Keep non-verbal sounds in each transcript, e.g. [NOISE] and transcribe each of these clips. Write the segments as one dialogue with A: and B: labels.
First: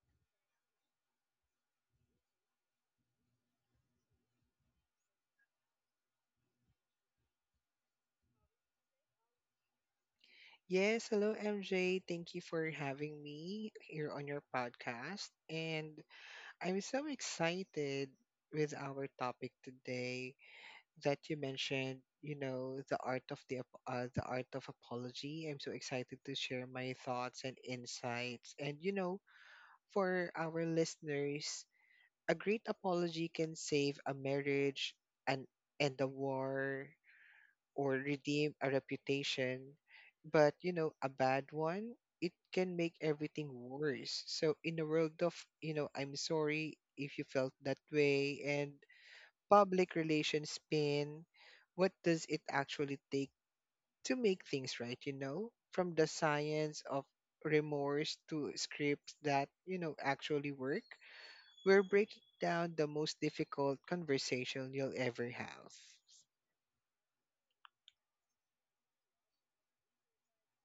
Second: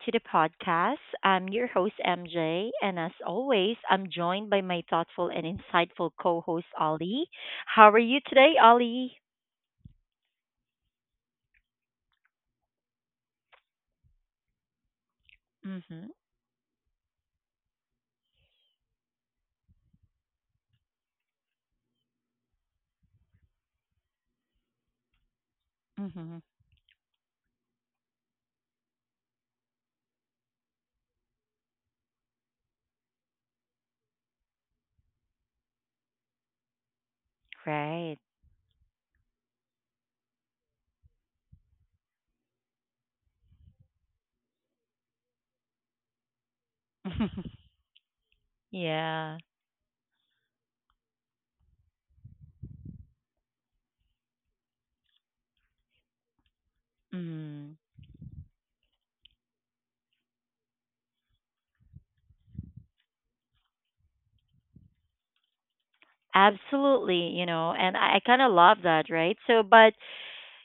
A: to the podcast. I'm your host, MJ, and as always, I'm joined by my thoughtful and insightful co host, Ollie. How are you today, Ollie?
B: Yes, hello MJ. Thank you for having me here on your podcast. And
A: Mm-hmm,
B: I'm so excited with our topic today that you mentioned, the art of the the art of apology. I'm so excited
A: mm-hmm,
B: to share my thoughts and insights. For our listeners, a great apology can save a marriage and end a war or
A: right.
B: redeem a reputation, but a bad one, it can make everything worse. So in a world of, I'm sorry if you felt
A: [LAUGHS]
B: that way and
A: Yeah.
B: public relations spin, what does it actually take to make things right? From the science of
A: Mm.
B: remorse to scripts that, actually work, we're breaking down the most difficult conversation you'll ever have.
A: Absolutely, you know, and I kind of love that, right? But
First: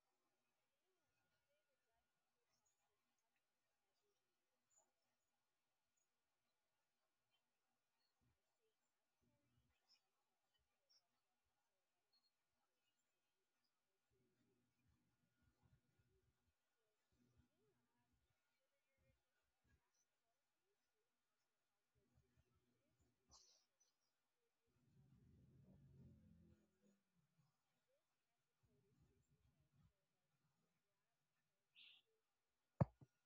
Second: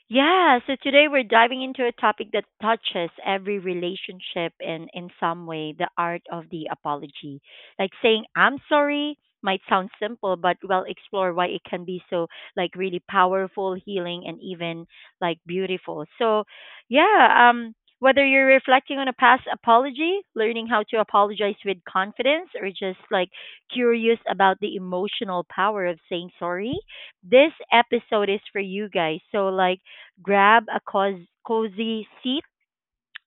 A: yeah, so today we're diving into a topic that touches every relationship in some way, the art of the apology. Like saying I'm sorry might sound simple, but we'll explore why it can be so like really powerful, healing and even like beautiful. So, yeah, um whether you're reflecting on a past apology, learning how to apologize with confidence or just like curious about the emotional power of saying sorry, this episode is for you guys. So like grab a cozy seat,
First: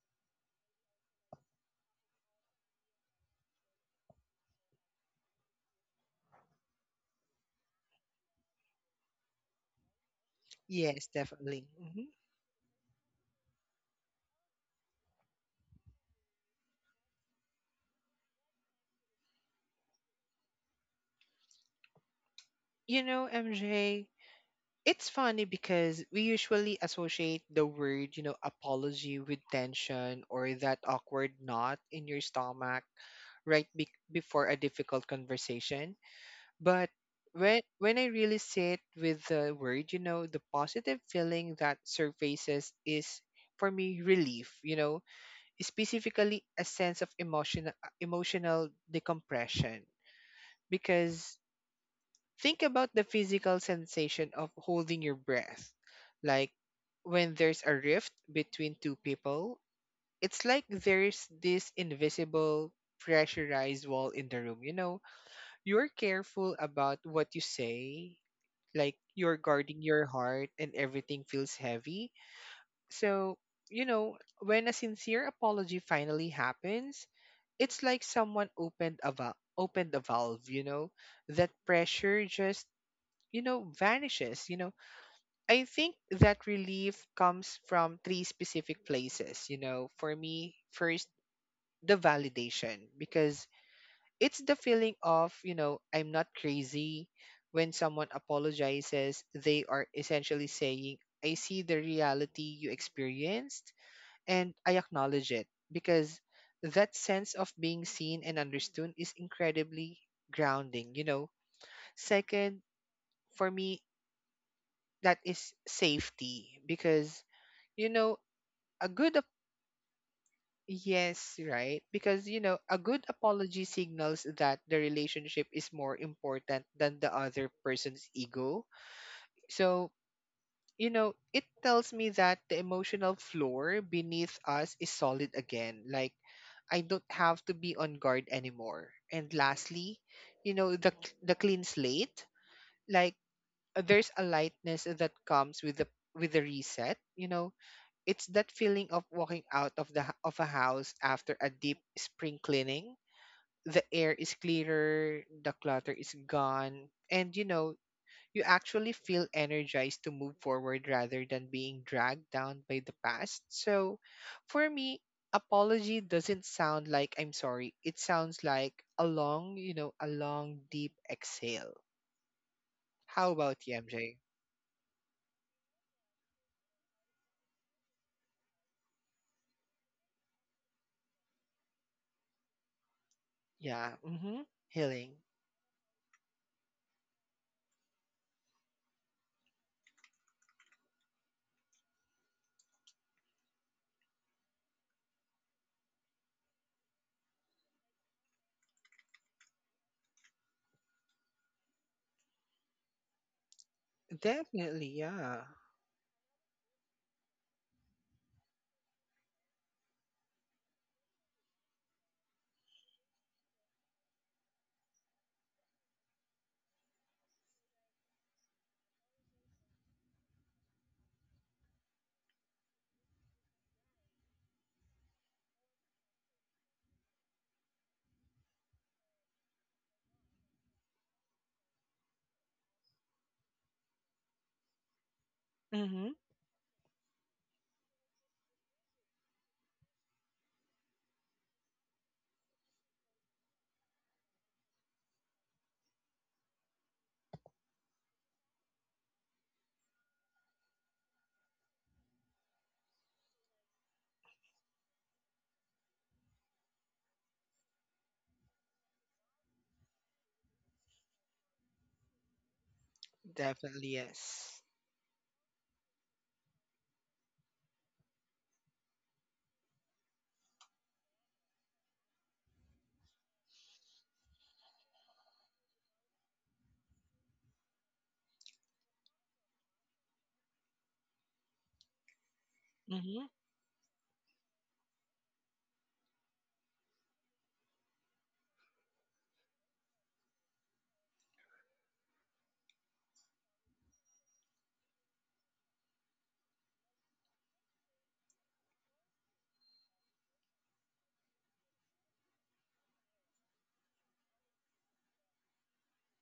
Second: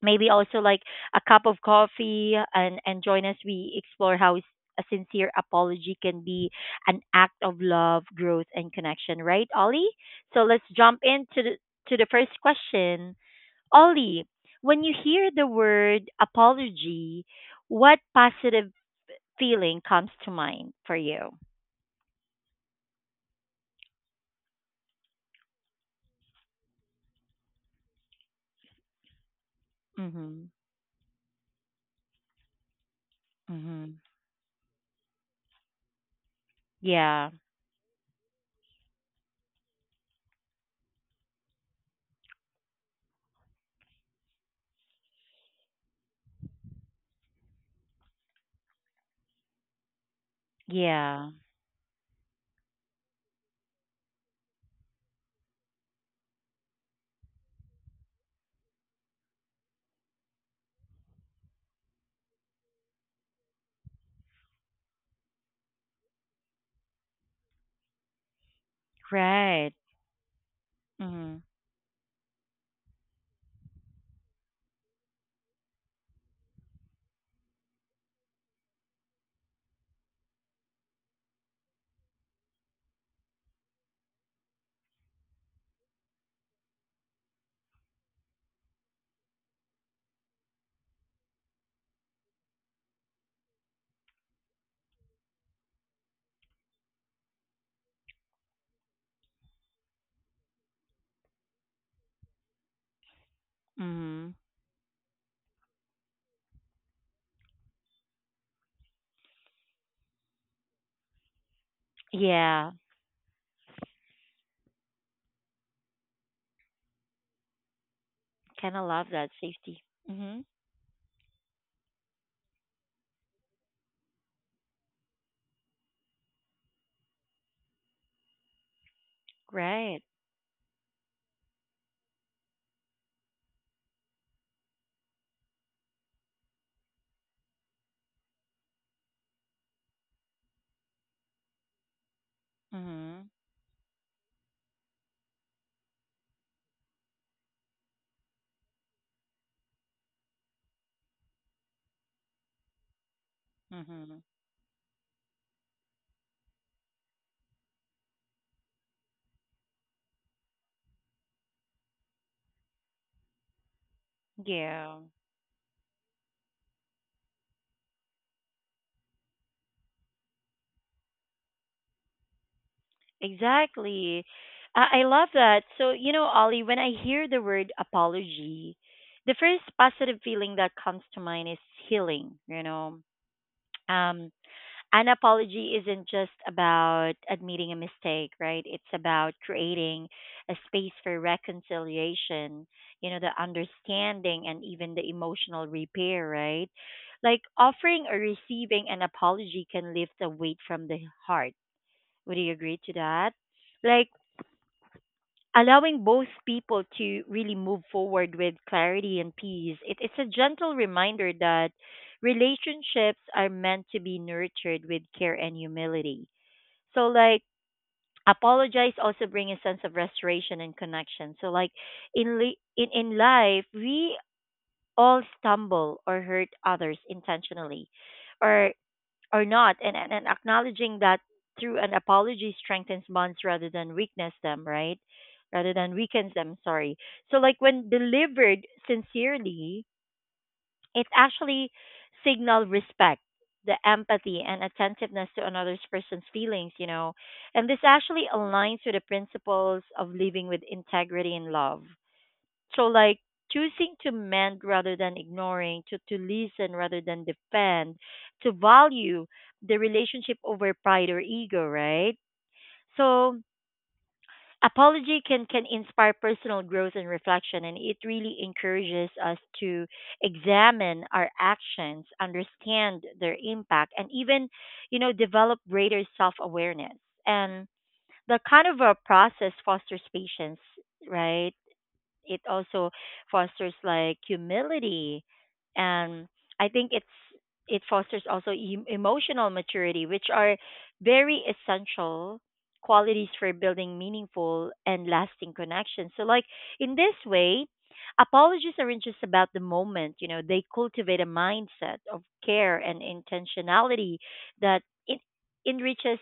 A: maybe also like a cup of coffee, and join us. We explore how a sincere apology can be an act of love, growth, and connection, right, Ollie? So let's jump
B: Yes,
A: into
B: definitely.
A: to
B: Mhm.
A: the first question. Ollie, when you hear the word apology, what positive feeling comes to mind for you?
B: You know, MJ, it's funny because we usually associate the word, apology with tension
A: Mm-hmm.
B: or that awkward knot in your stomach right
A: Mm-hmm.
B: before a difficult conversation. But
A: Yeah.
B: when I really sit with the word, the positive feeling that surfaces is for me relief, specifically a sense of emotional decompression
A: Yeah.
B: because think about the physical sensation of holding your breath. Like when there's a rift between two people, it's like there's this invisible pressurized wall in the room. You know, you're careful about what you say, like you're
A: Right.
B: guarding your heart and everything
A: Mm-hmm.
B: feels heavy. So, when a sincere apology finally happens, it's like someone opened a valve, you know? That pressure just vanishes, I think that relief comes from three specific places, for me. First, the validation, because it's the feeling of, I'm not crazy. When someone apologizes, they are essentially saying, I see the reality you experienced
A: Mm-hmm.
B: and I acknowledge it. Because that sense of being seen and understood is incredibly grounding, you know. Second,
A: Yeah,
B: for me, that is safety, because you know
A: kind of
B: a
A: love that safety. Mhm.
B: yes, right, because a good apology signals that the relationship is more important than the other person's ego. So
A: Right.
B: it tells me that the emotional floor beneath us is solid again. Like I don't have to be on guard anymore. And lastly, you know the the clean slate. Like
A: Mhm.
B: there's a lightness that comes with the reset, you know. It's that feeling of walking out of of a house after a deep spring cleaning. The air
A: Mhm.
B: is clearer, the clutter is gone, and you actually feel energized to move forward rather than being dragged down by the past. So, for
A: Yeah.
B: me, apology doesn't sound like I'm sorry. It sounds like a long, a long deep exhale. How about you, MJ?
A: Exactly. I love that. So, you know, Ollie, when I hear the word apology, the first positive feeling that comes to mind is healing, you know.
B: Yeah.
A: Um
B: Mhm.
A: an
B: Healing.
A: apology isn't just about admitting a mistake, right? It's about creating a space for reconciliation, you know, the understanding and even the emotional repair, right? Like offering or receiving an apology can lift the weight from the heart. Would you agree to that? Like
B: Definitely, yeah.
A: allowing both people to really move forward with clarity and peace. It's a gentle reminder that relationships are meant to be nurtured with care and humility, so like apologize also bring a sense of restoration and connection. So like in li- in life, we all stumble or hurt others intentionally or or not, and acknowledging that through an apology strengthens bonds rather than weakness them, right? Rather than
B: Mhm.
A: weakens them, sorry. So like when delivered sincerely, it actually signal respect, the empathy and attentiveness to another person's feelings, you know. And this actually aligns with the principles of living with integrity and love. So like choosing to mend rather than ignoring, to listen rather than defend, to value the relationship over pride or ego, right? So
B: Definitely yes.
A: apology can inspire personal growth and reflection, and it really encourages us to examine our actions, understand their impact, and even, you know, develop greater self-awareness. And the kind of a process fosters patience, right? It also
B: Mm-hmm.
A: fosters like humility, and I think it's, it fosters also emotional maturity, which are very essential qualities for building meaningful and lasting connections. So like in this way, apologies aren't just about the moment, you know. They cultivate a mindset of care and intentionality that it enriches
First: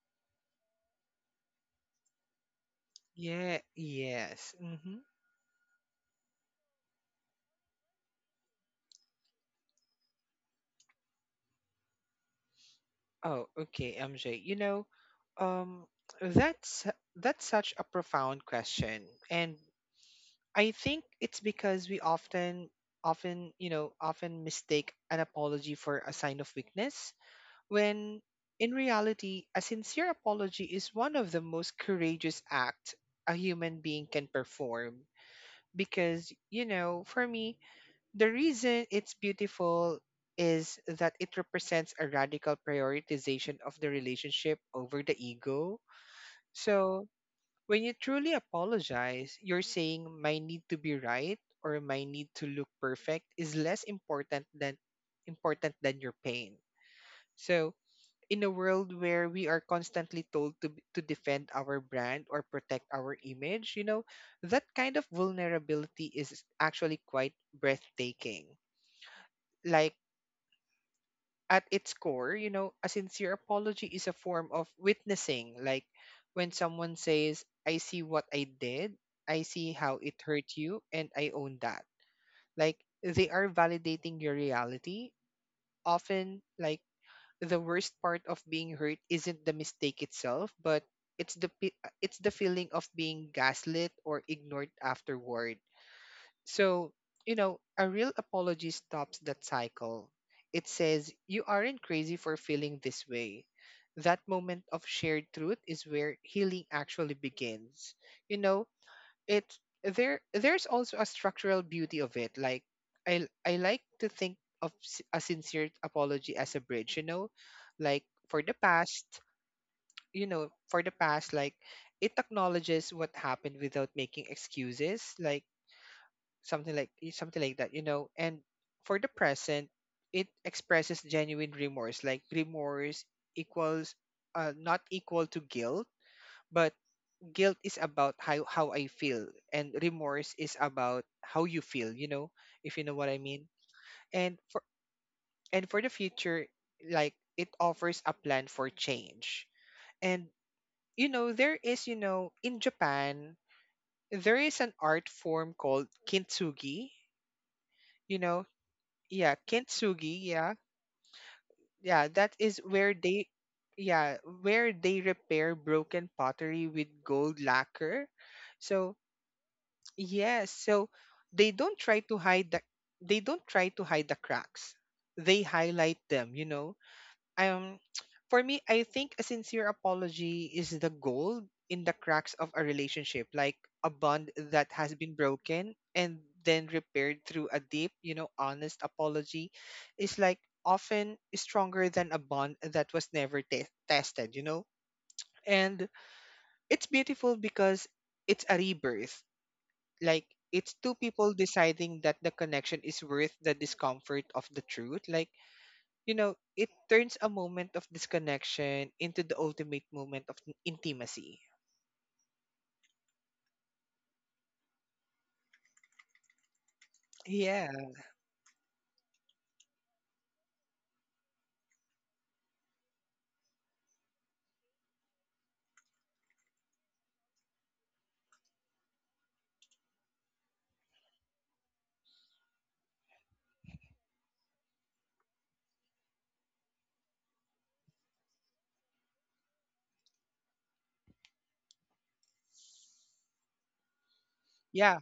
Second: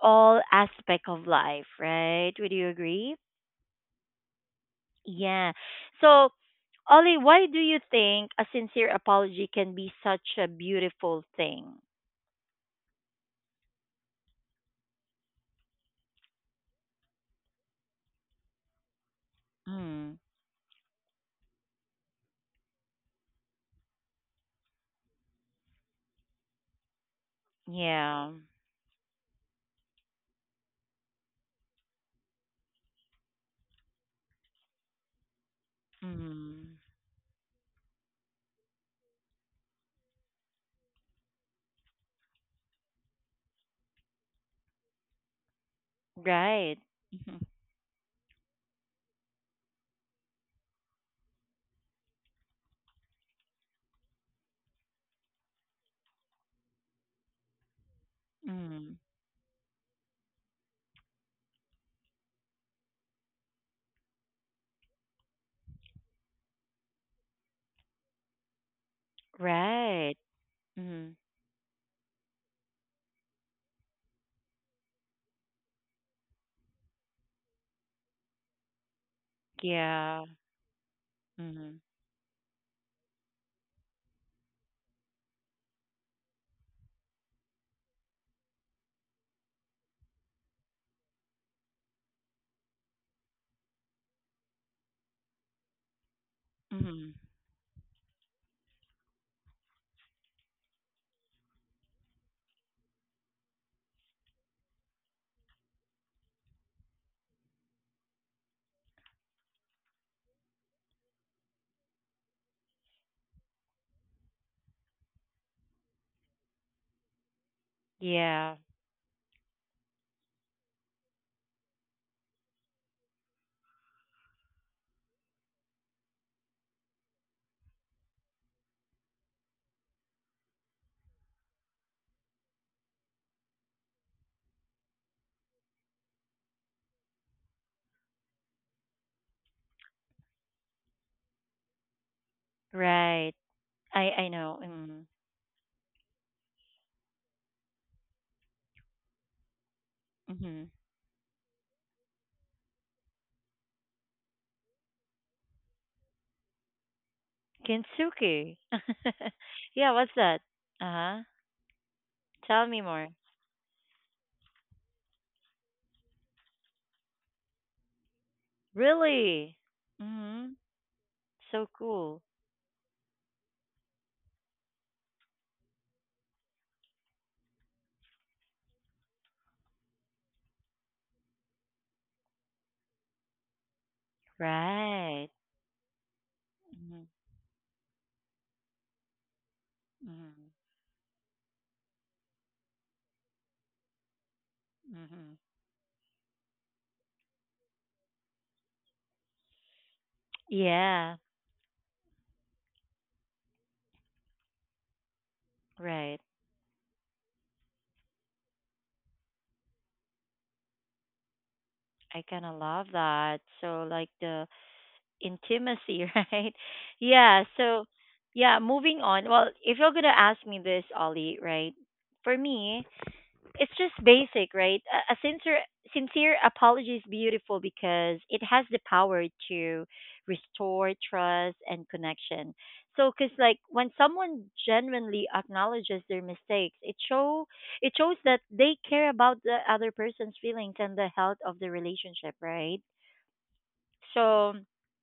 A: all aspect of life, right? Would you agree?
B: Yeah, yes. Mm-hmm.
A: Yeah. So, Ollie, why do you think a sincere apology can be such a beautiful thing?
B: Oh, okay, MJ. Um, that's such a profound question, and
A: Mm.
B: I think it's because we often mistake an apology for a sign of weakness,
A: Yeah.
B: when in reality, a sincere apology is one of the most courageous acts a human being can perform. Because,
A: Mm.
B: for me, the reason it's beautiful is that it represents a radical prioritization of the relationship over the ego.
A: Right.
B: So,
A: [LAUGHS] Mhm.
B: when you truly apologize, you're saying, my need to be right or my need to look perfect is less important than your pain. So, in a
A: Mm.
B: world where we are constantly told to, to defend our brand or protect our image, that kind of vulnerability is actually quite breathtaking. Like
A: Right. Mm.
B: at its core, a sincere apology is a form of witnessing. Like when someone says, I see what I did, I see how it
A: Yeah.
B: hurt you, and I own
A: Mm.
B: that. Like they are validating your reality. Often, like the worst part of being hurt isn't the mistake itself, but it's it's the feeling of being gaslit or ignored afterward. So,
A: Mm.
B: a real apology stops that cycle. It says, you aren't crazy for feeling this way. That moment of shared truth is where healing actually begins. You know, it There's also a structural beauty of it. Like I like to think of a sincere apology as a bridge, you know. Like for the
A: Yeah.
B: past, you know, for the past like it acknowledges what happened without making excuses. Like something like something like that, you know. And for the present, it expresses genuine remorse. Like remorse equals, not equal to guilt, but guilt is about how, I feel, and remorse is about how you feel, you know, if you know what I
A: Right.
B: mean.
A: I
B: and
A: know.
B: for
A: Mm.
B: and for the future, like, it offers a plan for change. And
A: Mm.
B: there is, in Japan, there is an art form called kintsugi, you know.
A: Kintsugi. [LAUGHS]
B: Yeah,
A: Yeah, what's
B: kintsugi,
A: that?
B: yeah.
A: Uh-huh.
B: Yeah, that is
A: Tell me
B: where
A: more.
B: they, yeah, where they repair broken pottery with gold lacquer. So
A: Really?
B: yes,
A: Mm.
B: so they
A: So
B: don't try to
A: cool.
B: hide the, they don't try to hide the cracks, they highlight them, you know. Um, [TSK] for me, I think a sincere apology is the gold in the cracks of a relationship. Like a bond that has been
A: Right.
B: broken and then
A: Mhm.
B: repaired through a deep, honest apology is like
A: Mhm.
B: often stronger than a bond that was never tested, you know.
A: Mhm.
B: And it's beautiful because it's a rebirth. Like it's two
A: Yeah,
B: people deciding that the connection is worth the discomfort of the truth. Like
A: right.
B: it turns a moment of disconnection into the ultimate moment of intimacy.
A: I kind of love that. So like the intimacy, [LAUGHS] right? Yeah,
B: Yeah,
A: so yeah, moving on. Well, if you're going to ask me this, Ollie, right? For me, it's just basic, right? A sincere apology is beautiful because it has the power to restore trust and connection. So, cause like when someone genuinely acknowledges their mistakes, it shows that they care about the other person's feelings and the health of the relationship, right? So.
B: yeah,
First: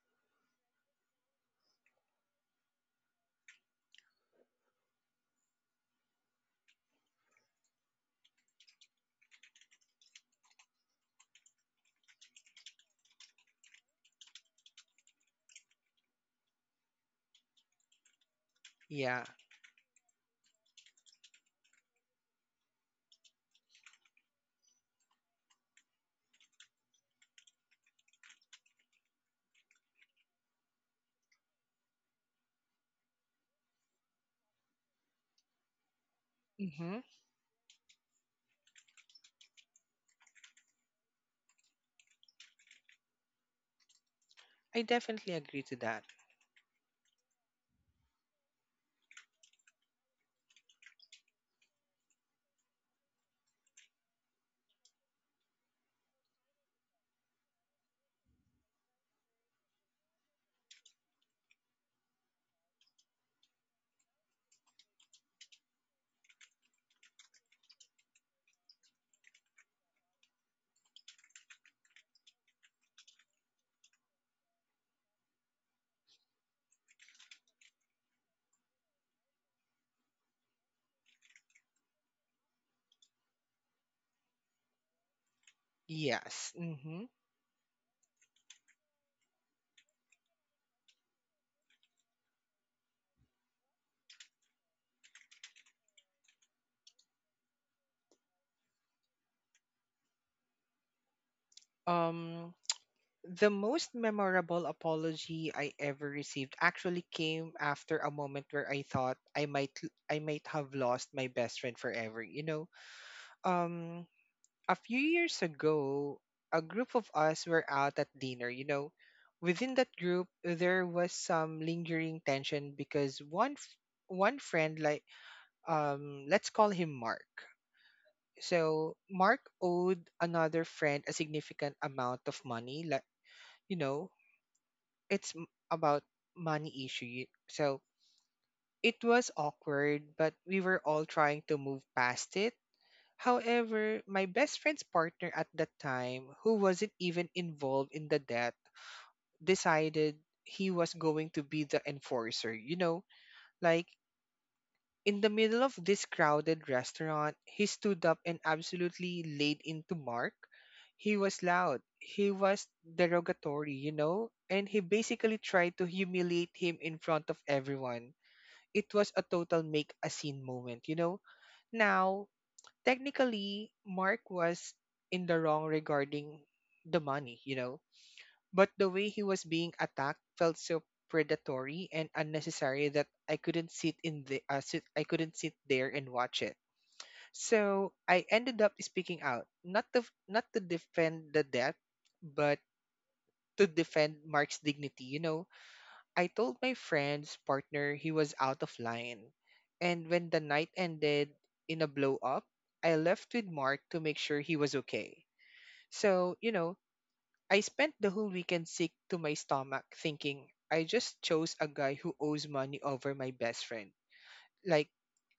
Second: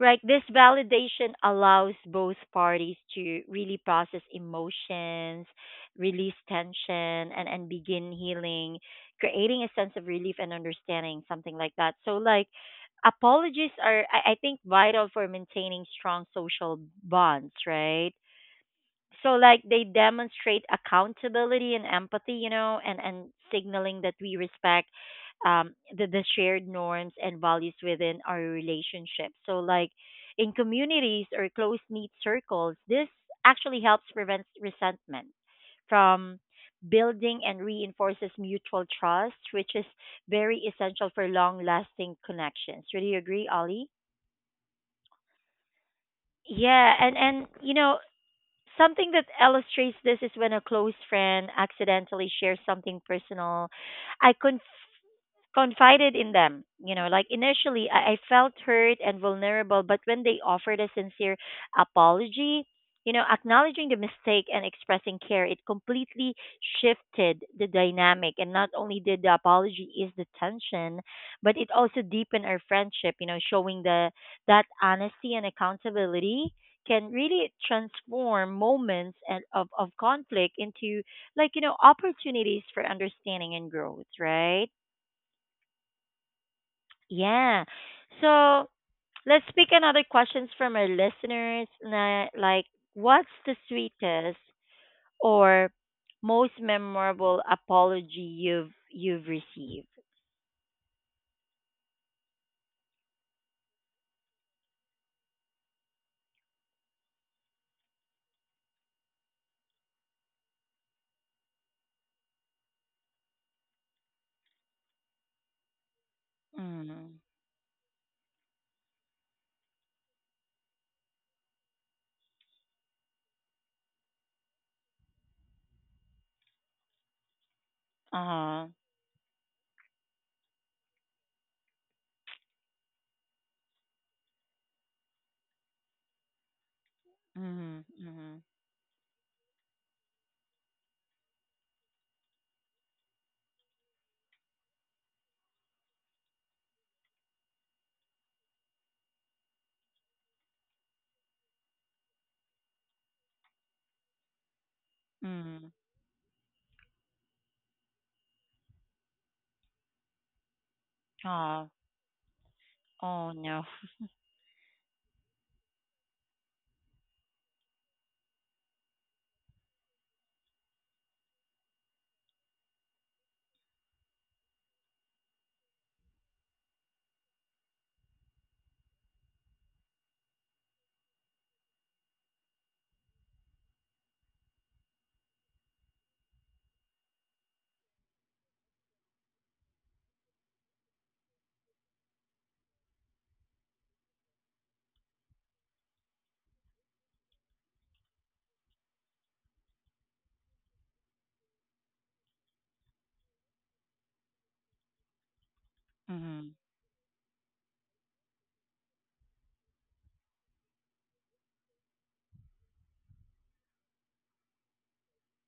A: Right. This validation allows both parties to really process emotions, release tension, and begin healing, creating a sense of relief and understanding, something like that. So, like, apologies are, I think, vital for maintaining strong social bonds, right?
B: yeah.
A: So like they demonstrate accountability and empathy, you know, and signaling that we respect the shared norms and values within our relationship. So like in communities or close knit circles, this actually helps prevent resentment from
B: Mm-hmm.
A: building and reinforces mutual trust, which is very essential for long lasting connections. Would you agree, Ollie?
B: I definitely agree to that.
A: Yeah, and you know, something that illustrates this is when a close friend accidentally shares something personal. I conf- confided in them. You know, like initially I felt hurt and vulnerable, but when they offered a sincere apology, you know, acknowledging the mistake and expressing care, it completely shifted the dynamic. And not only did the apology ease the tension, but it also deepened our friendship. You know, showing the that honesty and accountability can really transform moments and of conflict into, like, you know, opportunities for understanding and growth, right?
B: Yes. Mm-hmm.
A: Yeah. So let's pick another questions from our listeners. Like, what's the sweetest or most memorable apology you've received?
B: Um, the most memorable apology I ever received actually came after a moment where I thought I might I might have lost my best friend forever. You know, um, a few years ago, a group of
A: Mm.
B: us were out at dinner. You know, within that group, there was some lingering tension because one friend, like let's call him Mark.
A: Uh-huh.
B: So Mark owed another friend a significant amount of money. Like you know, it's m- about money issue. So
A: Mm. Mm.
B: it was awkward, but we were all trying to move past it. However, my best friend's partner at that time, who wasn't even involved in the death, decided he was going to be the enforcer. You know, like in the
A: Mm.
B: middle of this crowded restaurant, he stood up and absolutely laid into Mark. He was
A: Oh.
B: loud, he was
A: Oh no.
B: derogatory, and he basically tried to humiliate him in front of everyone. It was a total make a scene moment, you know. Now, technically Mark was in the wrong regarding the money, you know. But the way he was being attacked felt so predatory and unnecessary that I couldn't sit in I couldn't sit there and watch it. So I ended up speaking out, not to defend the debt, but to defend Mark's dignity, you know. I told my friend's partner he was out of line. And when the night ended in a blow up, I left with Mark to make sure he was okay. So,
A: Mm.
B: you know, I spent the whole weekend sick to my stomach thinking I just chose a guy who owes money over my best friend. Like,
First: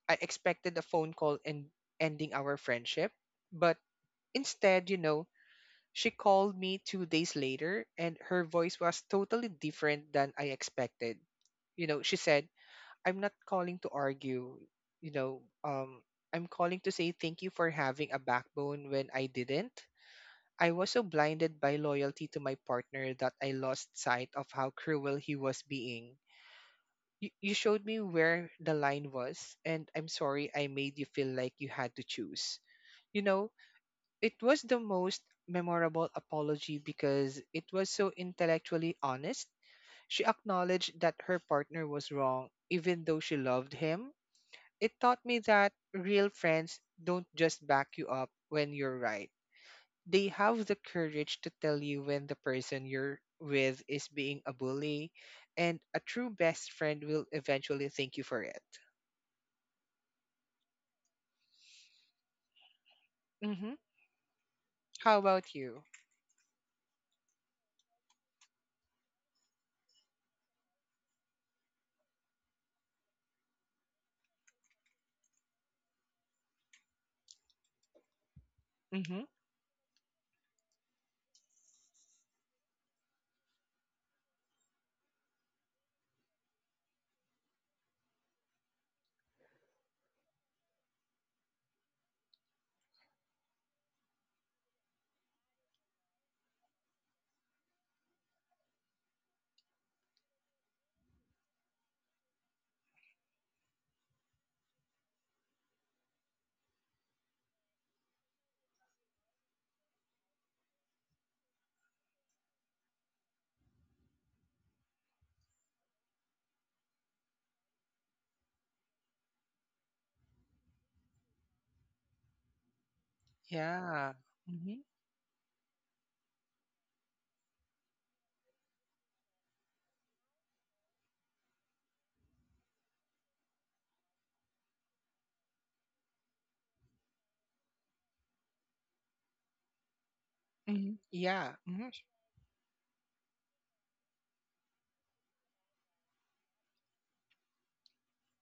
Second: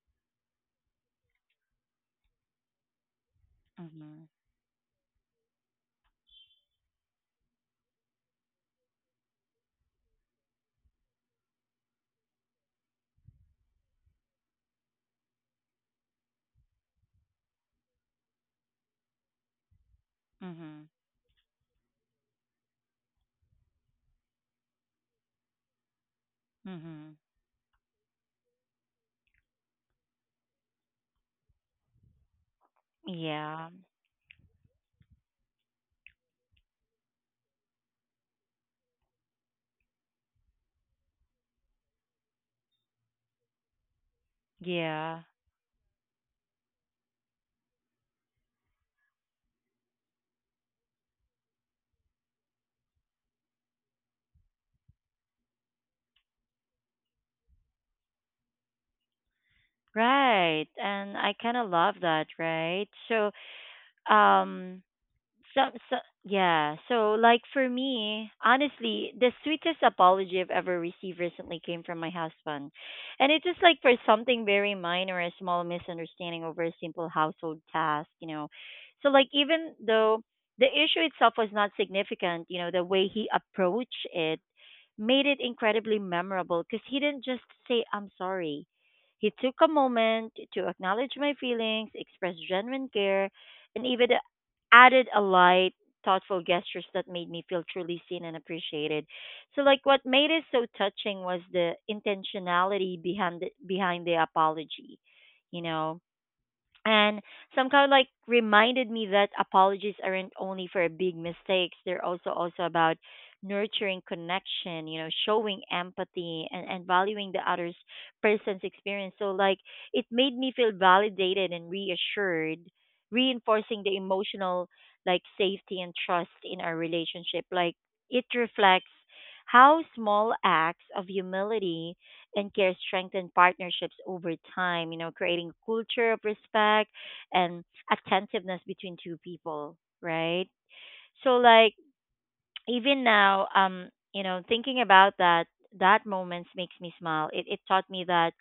B: I expected a phone call and ending our friendship. But
A: Mm.
B: instead, you know, she called me two days later and her voice was totally different than I expected. You know, she said, I'm not calling to argue, you know. I'm calling to say thank you for having a backbone when I didn't. I
A: Mm.
B: was so blinded by loyalty to my partner that I lost sight of how cruel he was being.
A: Mm.
B: You showed me where the line was, and I'm sorry I made you feel like you had to choose. You know,
A: Yeah.
B: it was the most memorable apology because it was so intellectually honest. She acknowledged that her partner was wrong, even though she loved him. It
A: Yeah.
B: taught me that real friends don't just back you up when you're right. They have the courage to tell you when the person you're with is being a bully, and a true best friend will eventually thank you for it.
A: Right. And I kind of love that, right? So,
B: Mm-hmm.
A: um
B: How about
A: some,
B: you?
A: so yeah, so like for me, honestly, the sweetest apology I've ever received recently came from my husband, and it was like for something very minor, a small misunderstanding over a simple household task, you know. So
B: Mm-hmm.
A: like even though the issue itself was not significant, you know, the way he approached it made it incredibly memorable, because he didn't just say, I'm sorry. He took a moment to acknowledge my feelings, express genuine care, and even added a light, thoughtful gestures that made me feel truly seen and appreciated. So, like, what made it so touching was the intentionality behind behind the apology, you know, and somehow like reminded me that apologies aren't only for big mistakes. They're also about nurturing connection, you know, showing empathy and valuing the other's person's experience. So like it made me feel validated and reassured, reinforcing the
B: Yeah.
A: emotional
B: Mm-hmm.
A: like safety and trust in our relationship. Like it reflects how small acts of humility and care strengthen partnerships over time, you know, creating a culture of respect and attentiveness between two people, right?
B: Mm-hmm.
A: So
B: Yeah.
A: like
B: Mm-hmm.
A: even now, you know, thinking about that that moments makes me smile. It taught me that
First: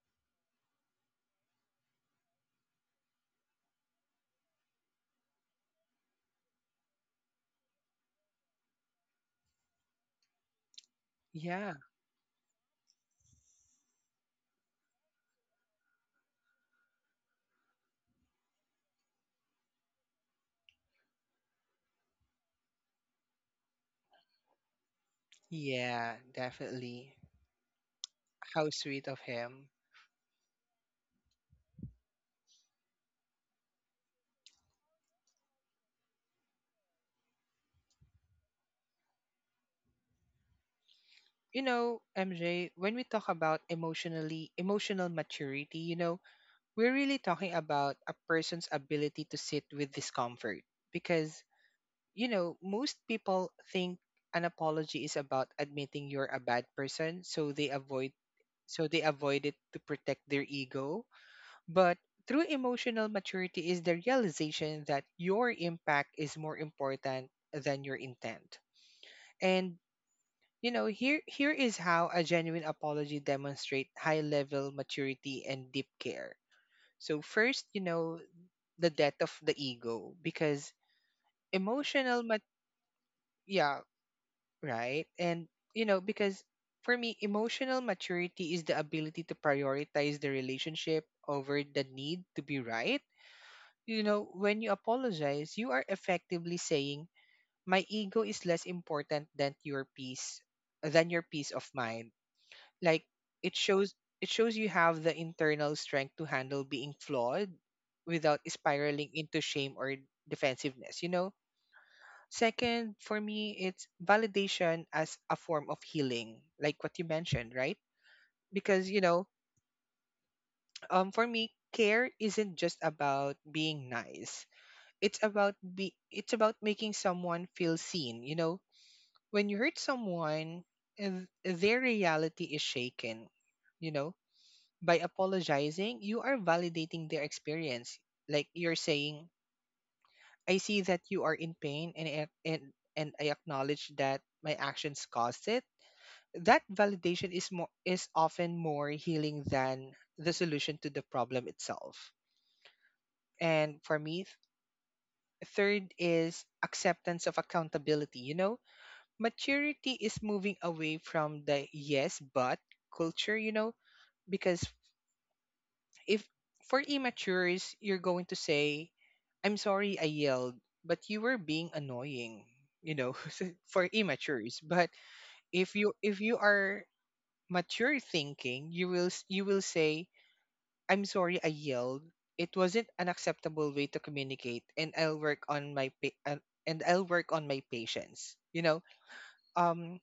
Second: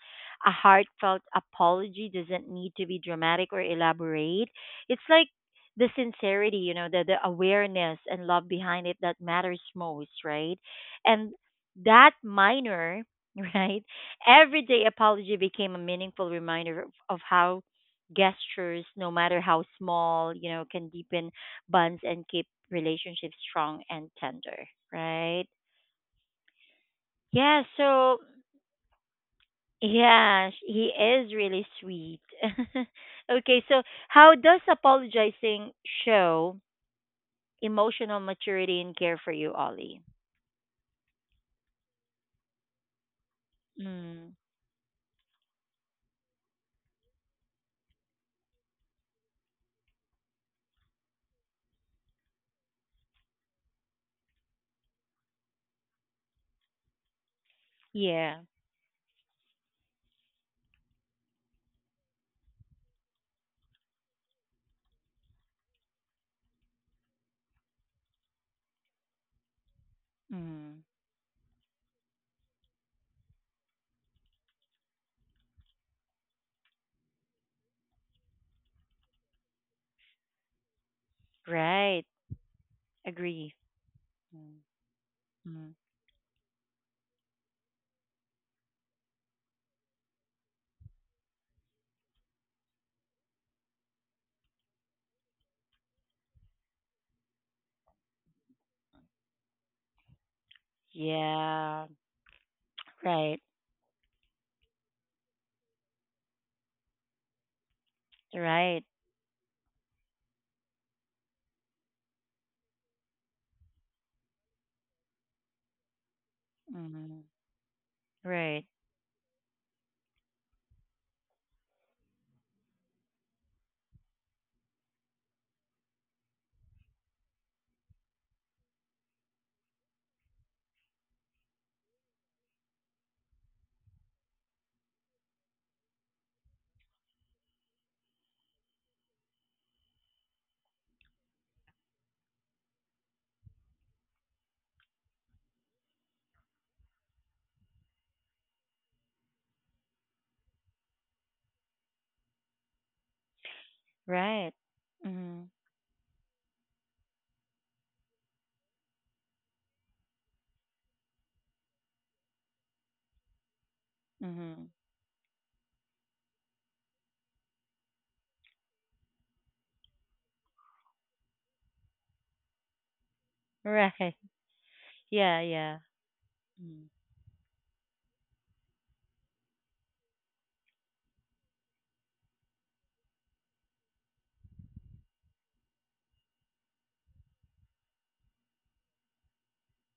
A: a heartfelt apology doesn't need to be dramatic or elaborate. It's like the sincerity, you know, the awareness and love behind it that matters most, right? And
B: Yeah.
A: that minor, [LAUGHS] right, everyday apology became a meaningful reminder of how gestures, no matter how small, you know, can deepen bonds and keep relationship strong and tender, right?
B: Yeah, definitely.
A: Yeah, so
B: How sweet of him.
A: yeah, he is really sweet. [LAUGHS] Okay, so how does apologizing show emotional maturity and care for you, Ollie?
B: You know, MJ, when we talk about
A: Mm,
B: emotional maturity, you know, we're really talking about a person's ability to sit with discomfort because you know most people think an apology is about admitting you're a bad person
A: yeah.
B: so they avoid it to protect their ego, but true emotional maturity is the realization that your impact is more important than your intent. And you
A: Mm,
B: know, here is how a genuine apology demonstrates high level maturity and deep care. So first, you know, the death of the ego because
A: right.
B: emotional mat-
A: Agree.
B: yeah,
A: Mm,
B: right. And
A: mm,
B: you know, because for me emotional maturity is the ability to prioritize the relationship over the need to be right. You know, when you apologize you are effectively saying my ego is less important than your peace, than your peace of
A: yeah.
B: mind. Like,
A: Right.
B: it shows it shows you have the internal strength to handle being flawed without
A: Right.
B: spiraling into shame or defensiveness, you know. Second, for me, it's validation as a form of healing, like what you
A: Mm,
B: mentioned, right?
A: right.
B: Because, you know, for me, care isn't just about being nice. It's about be it's about making someone feel seen, you know? When you hurt someone, and their reality is shaken, you know? By apologizing, you are validating their experience. Like, you're saying, I see that you are in pain, and I acknowledge that my actions caused it. That validation is more is often more healing than the solution to the problem itself. And for me,
A: Right. Mm,
B: third is acceptance of accountability, you know. Maturity is moving away from the yes but culture, you know, because
A: mm,
B: if for immatures you're going to say, I'm sorry I yelled, but you were being annoying, you know. [LAUGHS] So
A: [LAUGHS]
B: for
A: right.
B: immatures. But
A: Yeah,
B: if
A: yeah.
B: you if you are
A: Mm.
B: mature thinking, you will say, I'm sorry I yelled. It wasn't an acceptable way to communicate and I'll work on my and I'll work on my patience. You know, um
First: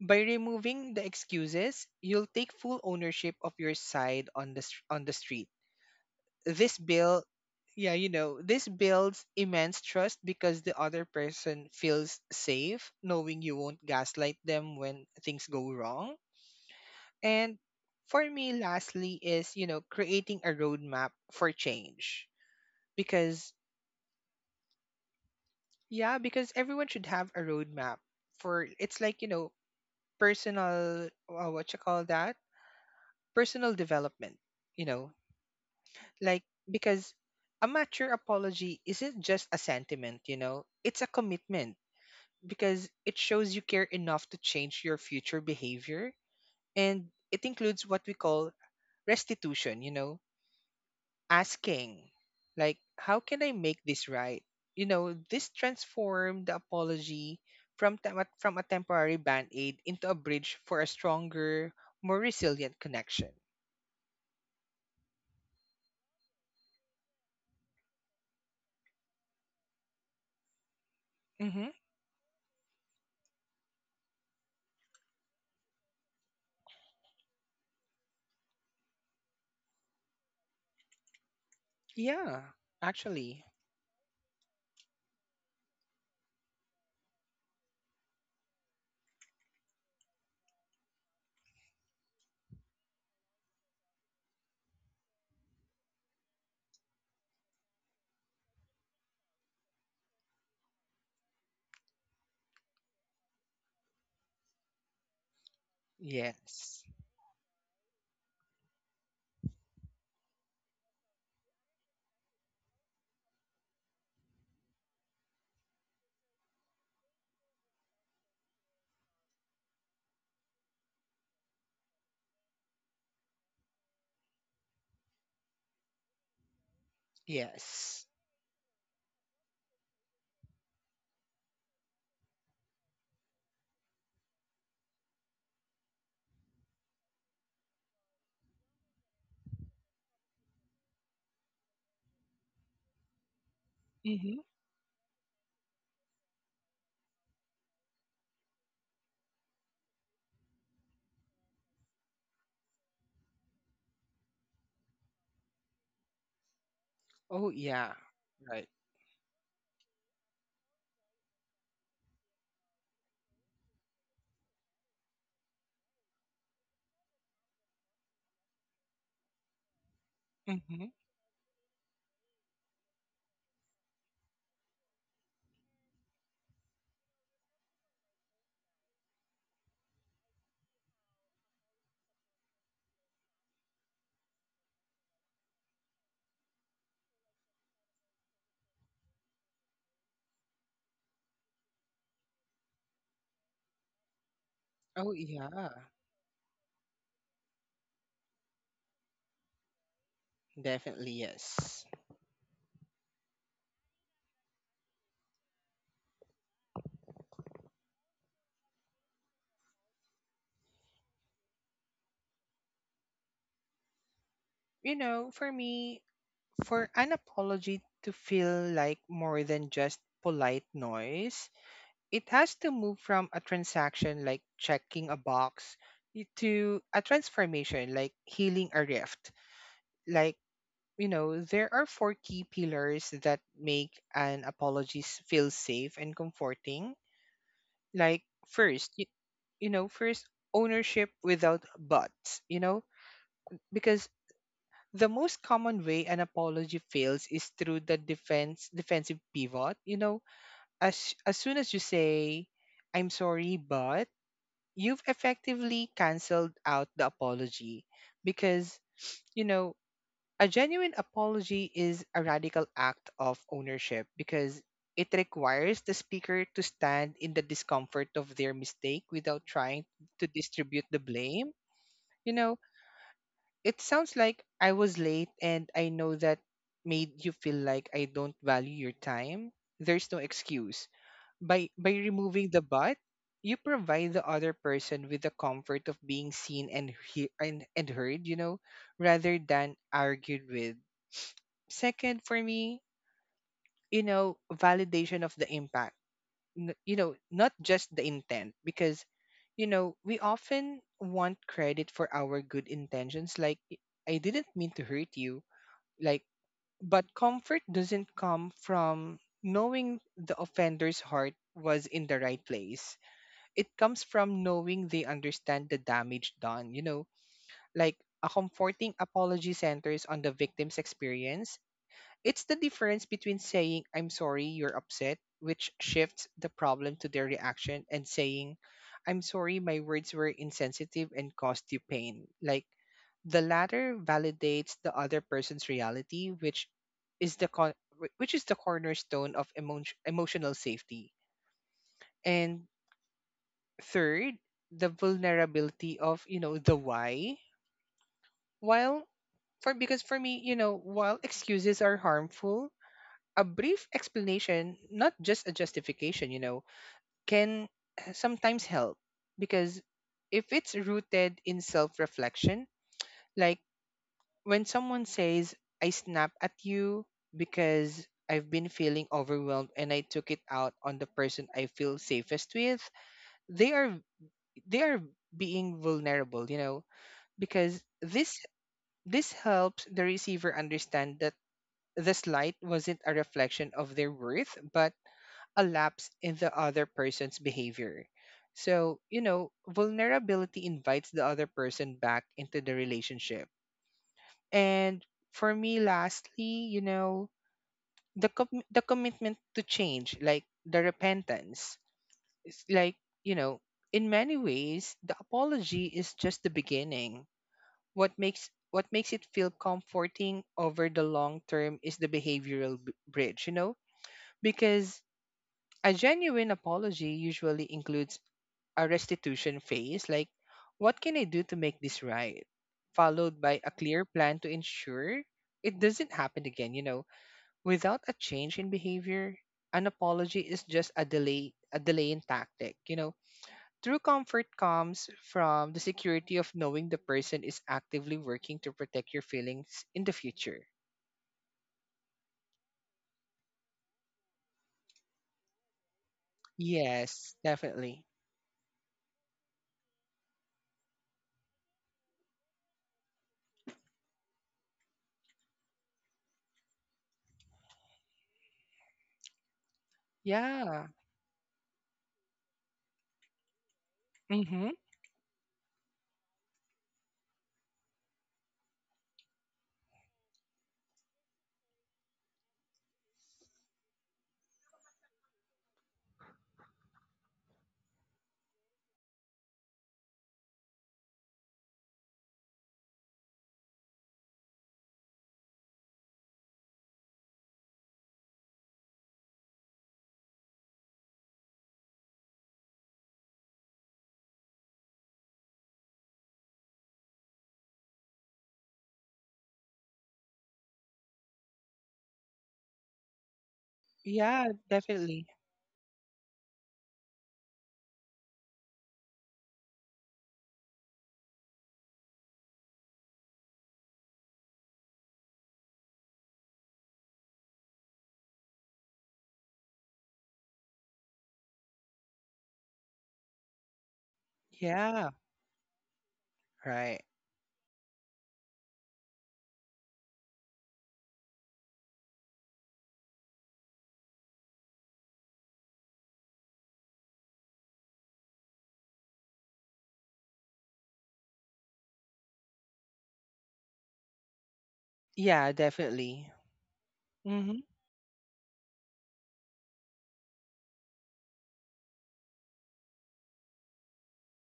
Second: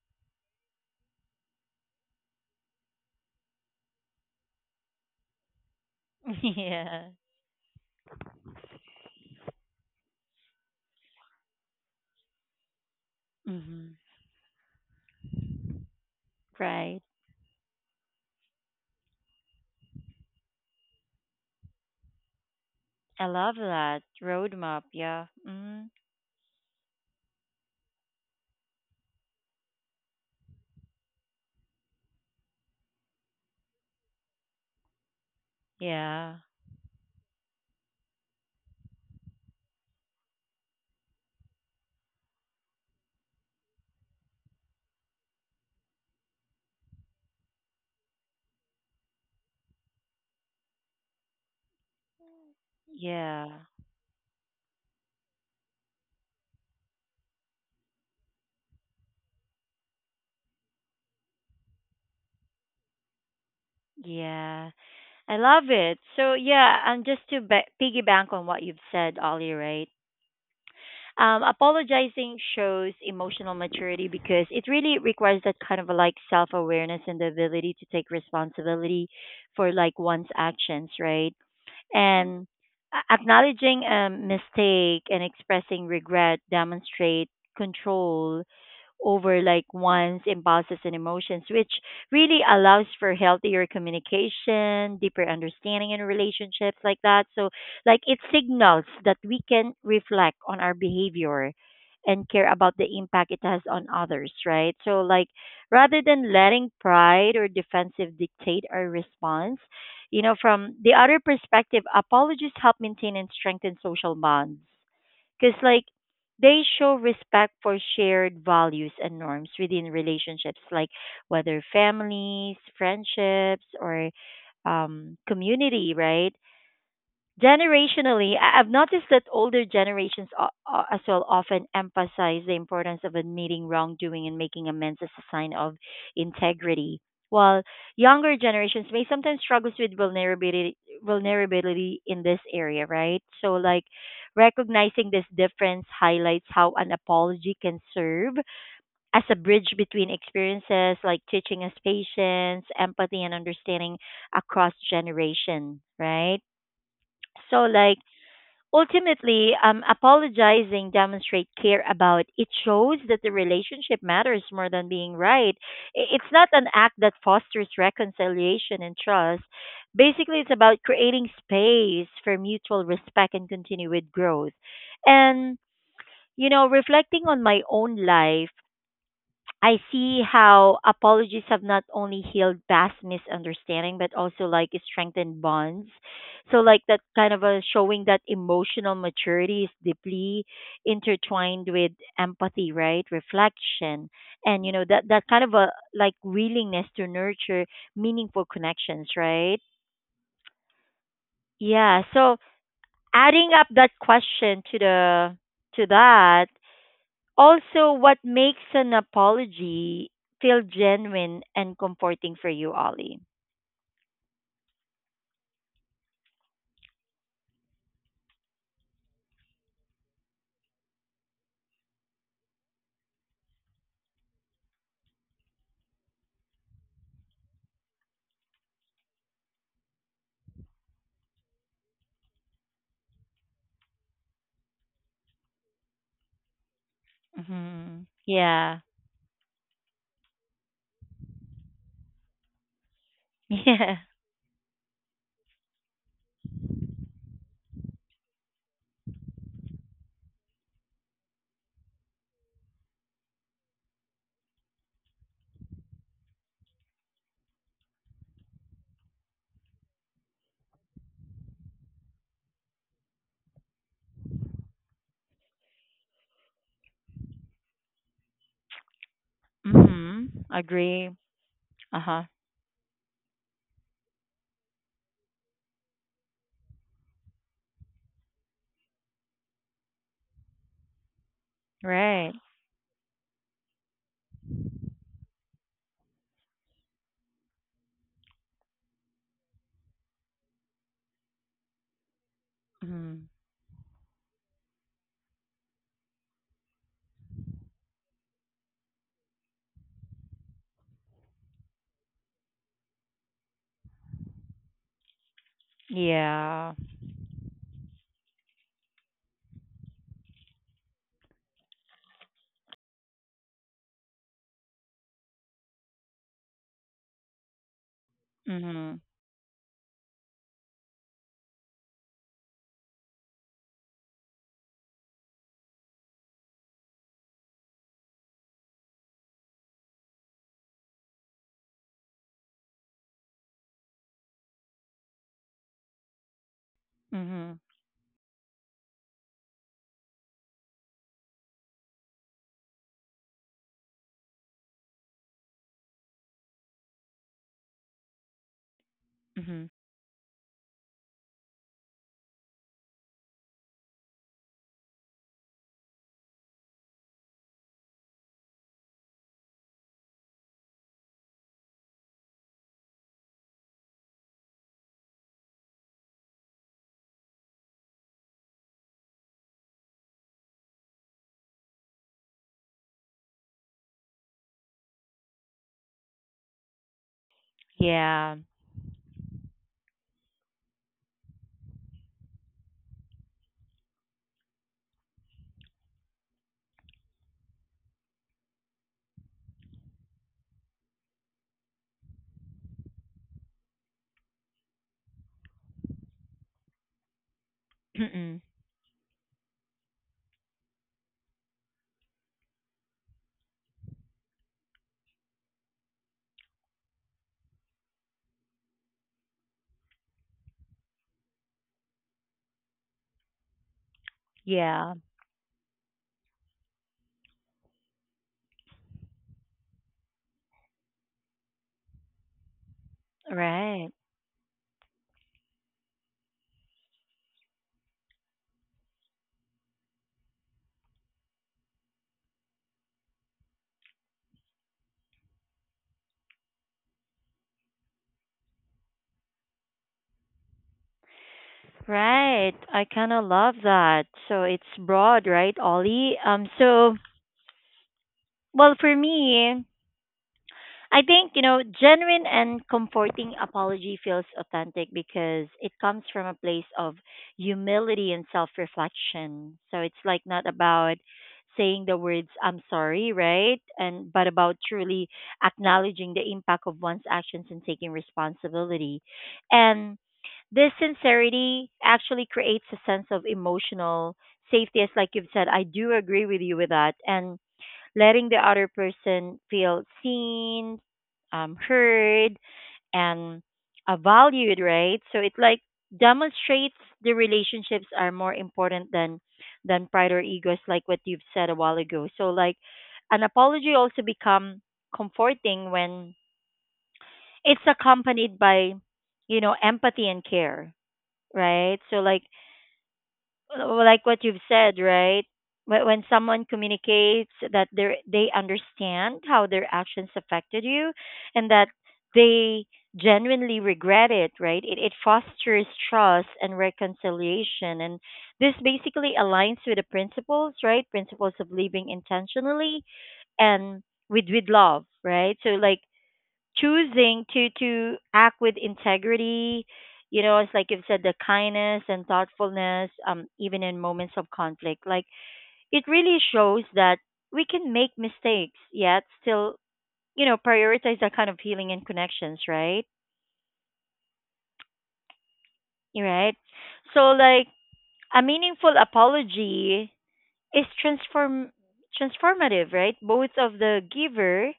B: by removing the excuses, you'll take full ownership of your side on the on the street.
A: [LAUGHS]
B: This
A: Yeah.
B: bill yeah, you know, this builds immense trust because the other person feels safe knowing you won't
A: Mm-hmm.
B: gaslight them when things go wrong.
A: Right.
B: And for me, lastly, is, you know, creating a roadmap for change
A: I
B: because
A: love that roadmap. Yeah. Mm-hmm.
B: yeah, because everyone should have a roadmap for, it's like, you know, personal what you call that, personal development, you know.
A: Yeah.
B: Like, because a mature apology isn't just a sentiment, you know, it's a commitment because it shows you care enough to change your future behavior. And it includes what we call restitution, you know, asking, like, how can
A: Yeah.
B: I make this right? You know, this transformed the apology from, from a temporary band aid into a bridge for a stronger, more resilient connection.
A: Yeah. I love it. So yeah, and just to ba piggyback on what you've said, Ollie, right?
B: Mm-hmm.
A: Apologizing shows emotional maturity because it really requires that kind of a, like self awareness and the ability to take responsibility for like one's actions, right? And
B: Yeah, actually.
A: acknowledging a mistake and expressing regret demonstrate control over like one's impulses and emotions, which really allows for healthier communication, deeper understanding in relationships like that. So like it signals that we can reflect on our behavior and care about the impact it has on others, right? So like rather than letting
B: Yes.
A: pride or defensive dictate our response, you know, from the other perspective, apologies help maintain and strengthen social bonds because, like, they show respect for shared values and norms within relationships, like whether families, friendships, or community, right?
B: Yes.
A: Generationally, I've noticed that older generations as well often emphasize the importance of admitting wrongdoing and making amends as a sign of integrity, while younger generations may sometimes struggle with vulnerability in this area, right? So, like
B: Mm-hmm.
A: recognizing this difference highlights how an apology can serve as a bridge between experiences, like teaching us patience, empathy, and understanding across generation, right?
B: Oh,
A: So,
B: yeah.
A: like
B: Right.
A: ultimately, apologizing demonstrate care about it shows that the relationship matters more than being right. It's not an act that fosters reconciliation and trust. Basically, it's about
B: Mm-hmm.
A: creating space for mutual respect and continued growth. And you know, reflecting on my own life, I see how apologies have not only healed past misunderstanding but also like strengthened bonds. So like that kind of a showing that emotional maturity is deeply intertwined with empathy, right? Reflection and you know that
B: Oh,
A: that kind
B: yeah.
A: of a like willingness to nurture meaningful connections, right?
B: Definitely, yes.
A: Yeah. So adding up that question to that also, what makes an apology feel genuine and comforting for you, Ollie?
B: You know, for me, for an apology to feel like more than just polite noise, it has to move from a transaction like checking a box to a transformation like healing a rift. Like, you know, there are four key pillars that make an apology feel safe and comforting.
A: Mm-hmm.
B: Like,
A: Yeah.
B: first, you know, first, ownership without buts, you know,
A: [LAUGHS] Yeah.
B: because the most common way an apology fails is through the defense defensive pivot, you know. As soon as you say, I'm sorry but, you've effectively canceled out the apology because, you know, a genuine apology is a radical act of ownership because it requires the speaker to stand in the discomfort of their mistake without trying to
A: Mm-hmm.
B: distribute the
A: Agree.
B: blame. You
A: Uh-huh.
B: know, it sounds like, I was late and I know that made you feel like I don't value your time. There's no excuse. By
A: Right.
B: removing the but, you provide the other person with the comfort of being seen and heard, you know, rather than argued with. Second, for me,
A: Mm-hmm.
B: you know, validation of the impact, you know, not just the intent, because you know we often want credit for our good intentions, like I didn't mean to hurt you, like.
A: Yeah.
B: But comfort doesn't come from knowing the offender's heart was in the right place. It comes from knowing they understand the damage done, you know, like. A comforting
A: Mm-hmm.
B: apology centers on the victim's experience. It's the difference between saying, I'm sorry, you're upset, which shifts the problem to their reaction, and saying, I'm sorry, my words were insensitive and caused you pain. Like, the latter validates the other person's reality, which is the
A: Mm-hmm.
B: which is the cornerstone of emotional safety. And third, the vulnerability of, you know, the why. While
A: Mm-hmm.
B: for, because for me, you know, while excuses are harmful, a brief explanation, not just a justification, you know, can sometimes help because if it's rooted in self-reflection, like when someone says, I snap at you because I've been feeling overwhelmed and I took it out on the person I feel safest with, they are they are being vulnerable, you know, because
A: Yeah.
B: this helps the receiver understand that the slight wasn't a reflection of their worth but a lapse in the other person's behavior. So you know, vulnerability invites the other person back into the relationship. And for me lastly, you know, the
A: Mm-mm.
B: the commitment to change, like the repentance. It's like, you know, in many ways the apology is just the beginning. What makes it feel comforting over the long term is the behavioral bridge, you know?
A: Yeah.
B: Because a genuine apology usually includes a restitution phase, like, what can I do to make this right? Followed by a
A: Right.
B: clear plan to ensure it doesn't happen again, you know. Without a change in behavior, an apology is just a delay a delaying tactic, you know. True comfort comes from the security of knowing the person is actively working to protect your feelings in the future.
A: Right. I kind of love that. So it's broad, right, Ollie? So
B: Yes, definitely.
A: well for me, I think, you know, genuine and comforting apology feels authentic because it comes from a place of humility and self reflection. So it's like not
B: Yeah.
A: about saying the words I'm sorry, right? And but about
B: Mm-hmm.
A: truly acknowledging the impact of one's actions and taking responsibility. And this sincerity actually creates a sense of emotional safety as like you've said, I do agree with you with that. And letting the other person feel seen, heard, and valued, right? So it like demonstrates the relationships are more important than pride or egos, like what you've said a while ago. So like an apology also become comforting when it's accompanied by you know empathy and care, right? So like like what you've
B: Yeah,
A: said, right?
B: definitely.
A: When someone communicates that they understand how their actions affected you, and that they genuinely regret it, right? It fosters trust and reconciliation, and this basically aligns with the principles, right? Principles of living intentionally and with love,
B: Yeah.
A: right? So like
B: Right.
A: choosing to act with integrity, you know, it's like you've said the kindness and thoughtfulness, um, even in moments of conflict, like it really shows that we can make mistakes yet still, you know, prioritize that kind of healing and connections, right?
B: Yeah,
A: You're
B: definitely.
A: right, so like
B: Mm-hmm.
A: a meaningful apology is transformative right? Both of the giver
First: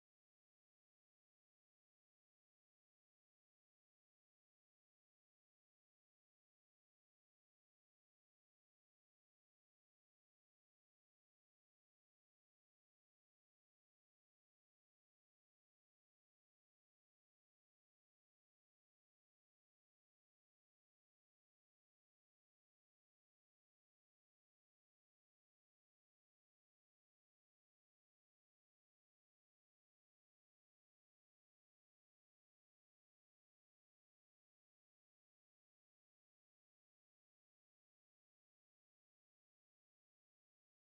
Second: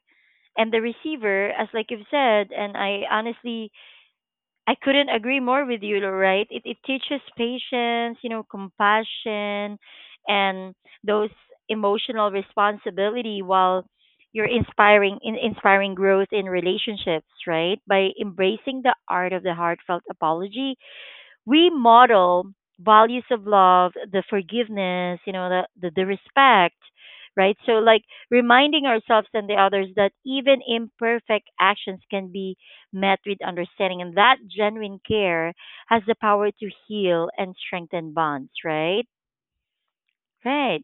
A: and the receiver as like you've said, and I honestly I couldn't agree more with you, right? It teaches patience, you know, compassion and those emotional responsibility while you're inspiring growth in relationships, right? By embracing the art of the heartfelt apology, we model values of love, the forgiveness, you know, the respect, right? So, like reminding ourselves and the others that even imperfect actions can be met with understanding, and that genuine care has the power to heal and strengthen bonds, right? Right,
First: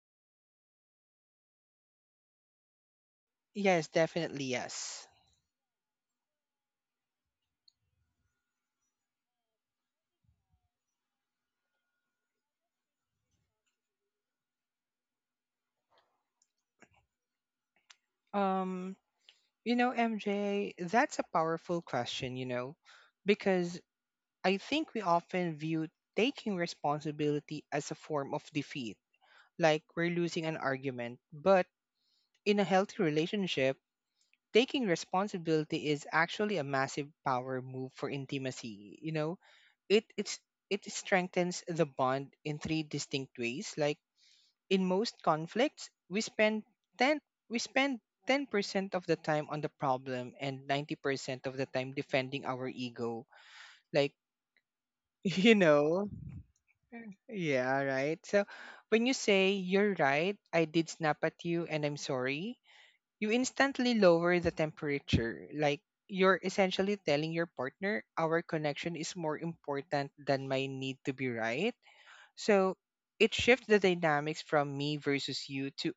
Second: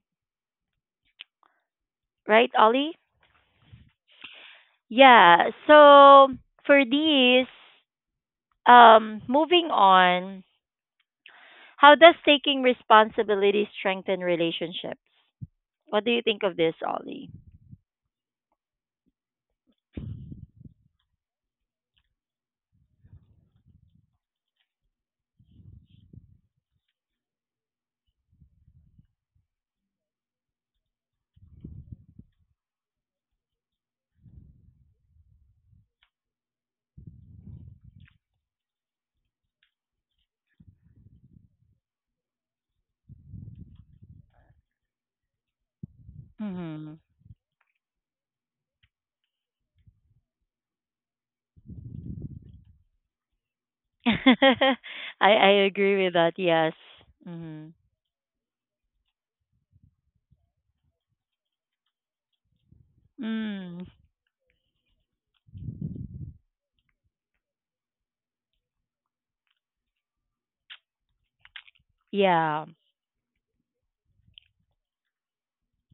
A: right, Ollie?
B: Yes, definitely. Yes.
A: Yeah. So, for these, moving on, how does taking responsibility strengthen relationships? What do you think of this, Ollie?
B: Um, you know, MJ, that's a powerful question, you know, because I think we often view taking responsibility as a form of defeat, like we're losing an argument. But in a healthy relationship, taking responsibility is actually a massive power move for intimacy. You know, it it strengthens the bond in three distinct ways. Like, in most conflicts, we spend
A: Mm-hmm.
B: 10 we spend 10% of the time on the problem and 90% of the time defending our ego. Like,
A: [LAUGHS]
B: [LAUGHS]
A: I
B: you
A: agree
B: know,
A: with that. Yes. Mm-hmm.
B: yeah, right. So when you say, you're right, I did snap at you and I'm sorry, you
A: Mm.
B: instantly lower the temperature. Like, you're essentially telling your partner, our connection is more important than my need to be right.
A: Yeah.
B: So it shifts the dynamics from me versus you to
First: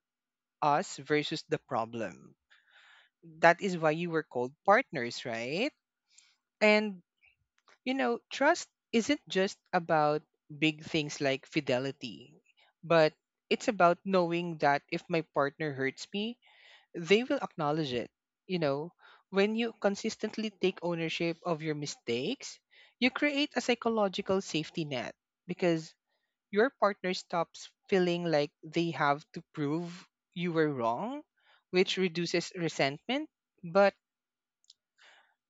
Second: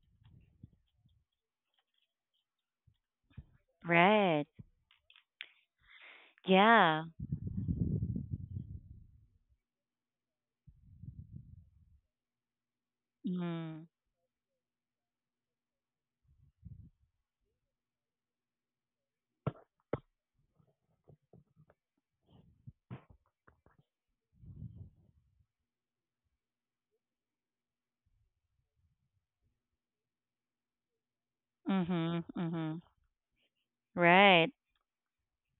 B: us versus the problem. That is why you were
A: Right.
B: called partners, right? And
A: Yeah.
B: you know, trust isn't just about big things like fidelity, but it's
A: Mm-hmm.
B: about knowing that if my partner hurts me, they will acknowledge it. You know, when you consistently take ownership of your mistakes, you create a psychological safety net because your partner stops feeling like they have to prove you were wrong, which
A: Mm-hmm.
B: reduces
A: Mm-hmm.
B: resentment. But
A: Right.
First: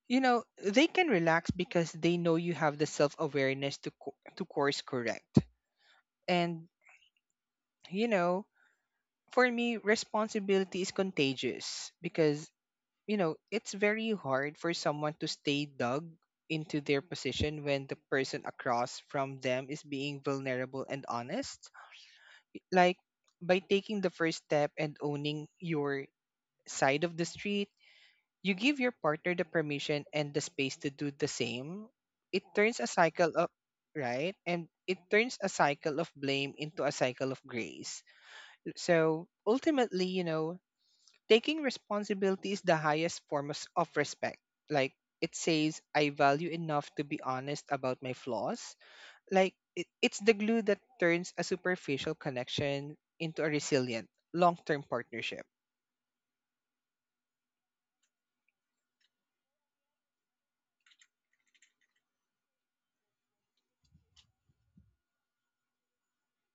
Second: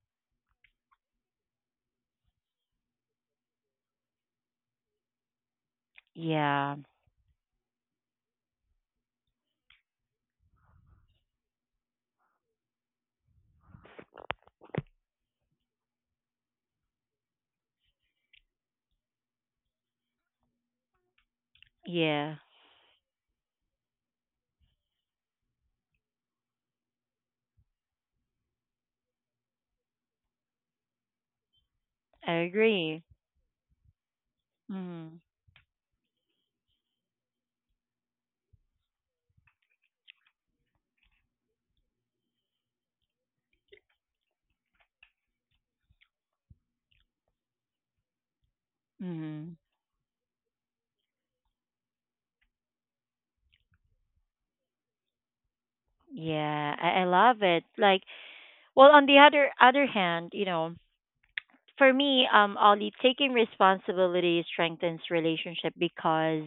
B: you know, they can relax because they know you have the self awareness to, to course correct. And
A: Yeah.
B: you know, for me, responsibility is contagious because, you know, it's very hard for someone to stay dug into their position when the person across from them is being vulnerable and honest.
A: Yeah.
B: Like, by taking the first step and owning your side of the street, you give your partner the permission and the space to do the same.
A: I
B: It turns a
A: agree.
B: cycle of
A: Mm-hmm.
B: blame into a cycle of grace. So ultimately, you know, taking responsibility is the highest form of, of respect. Like, it says, I value enough to be honest about my flaws. Like,
A: Mm-hmm.
B: it's the glue that turns a superficial connection into a resilient, long term partnership.
A: Yeah, I love it. Like, well, on the other hand, you know, for me, Ollie, taking responsibility strengthens relationship because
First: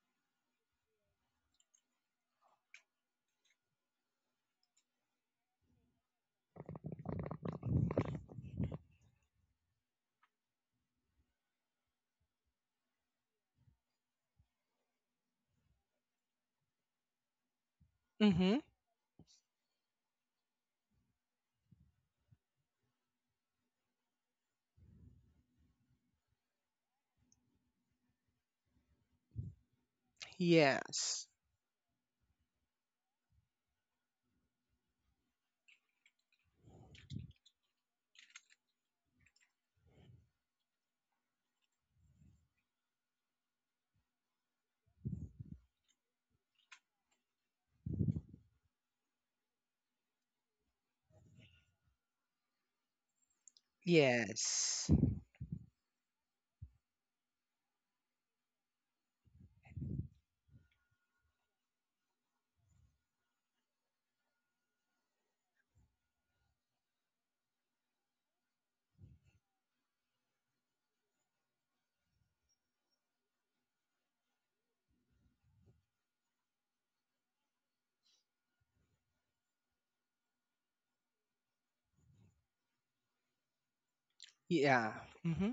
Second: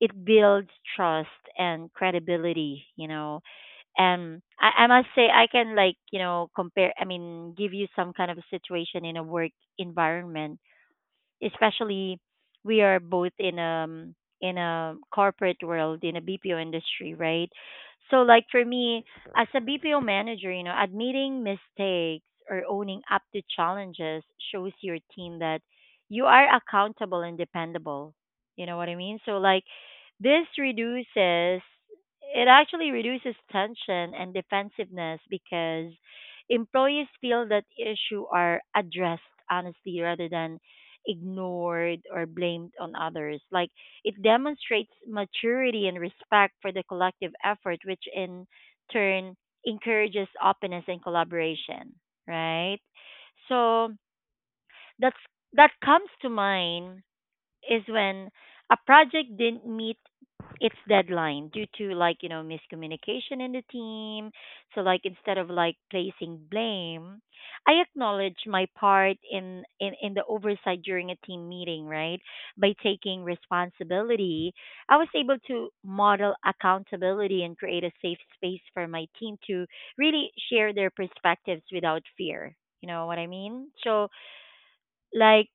A: it builds trust and credibility. You know, and I must say I can like you know compare. I mean, give you some kind of a situation in a work environment, especially we are both in a corporate world in a BPO industry, right? So like
B: Mm-hmm.
A: for me as a BPO manager, you know, admitting mistakes or owning up to challenges shows your team that you are accountable and dependable. You know what I mean? So like this
B: Yes.
A: reduces it actually reduces tension and defensiveness because employees feel that issue are addressed honestly rather than ignored or blamed on others. Like it demonstrates maturity and respect for the collective effort, which in turn encourages openness and collaboration, right? So
B: Yes.
A: that's that comes to mind is when a project didn't meet its deadline due to like you know miscommunication in the team, so like instead of like placing blame I acknowledge my part in the oversight during a team meeting, right? By taking responsibility I was able to model accountability and create a safe space for my team to really share their perspectives without fear, you know what I mean? So
B: Yeah.
A: like
B: Mm-hmm.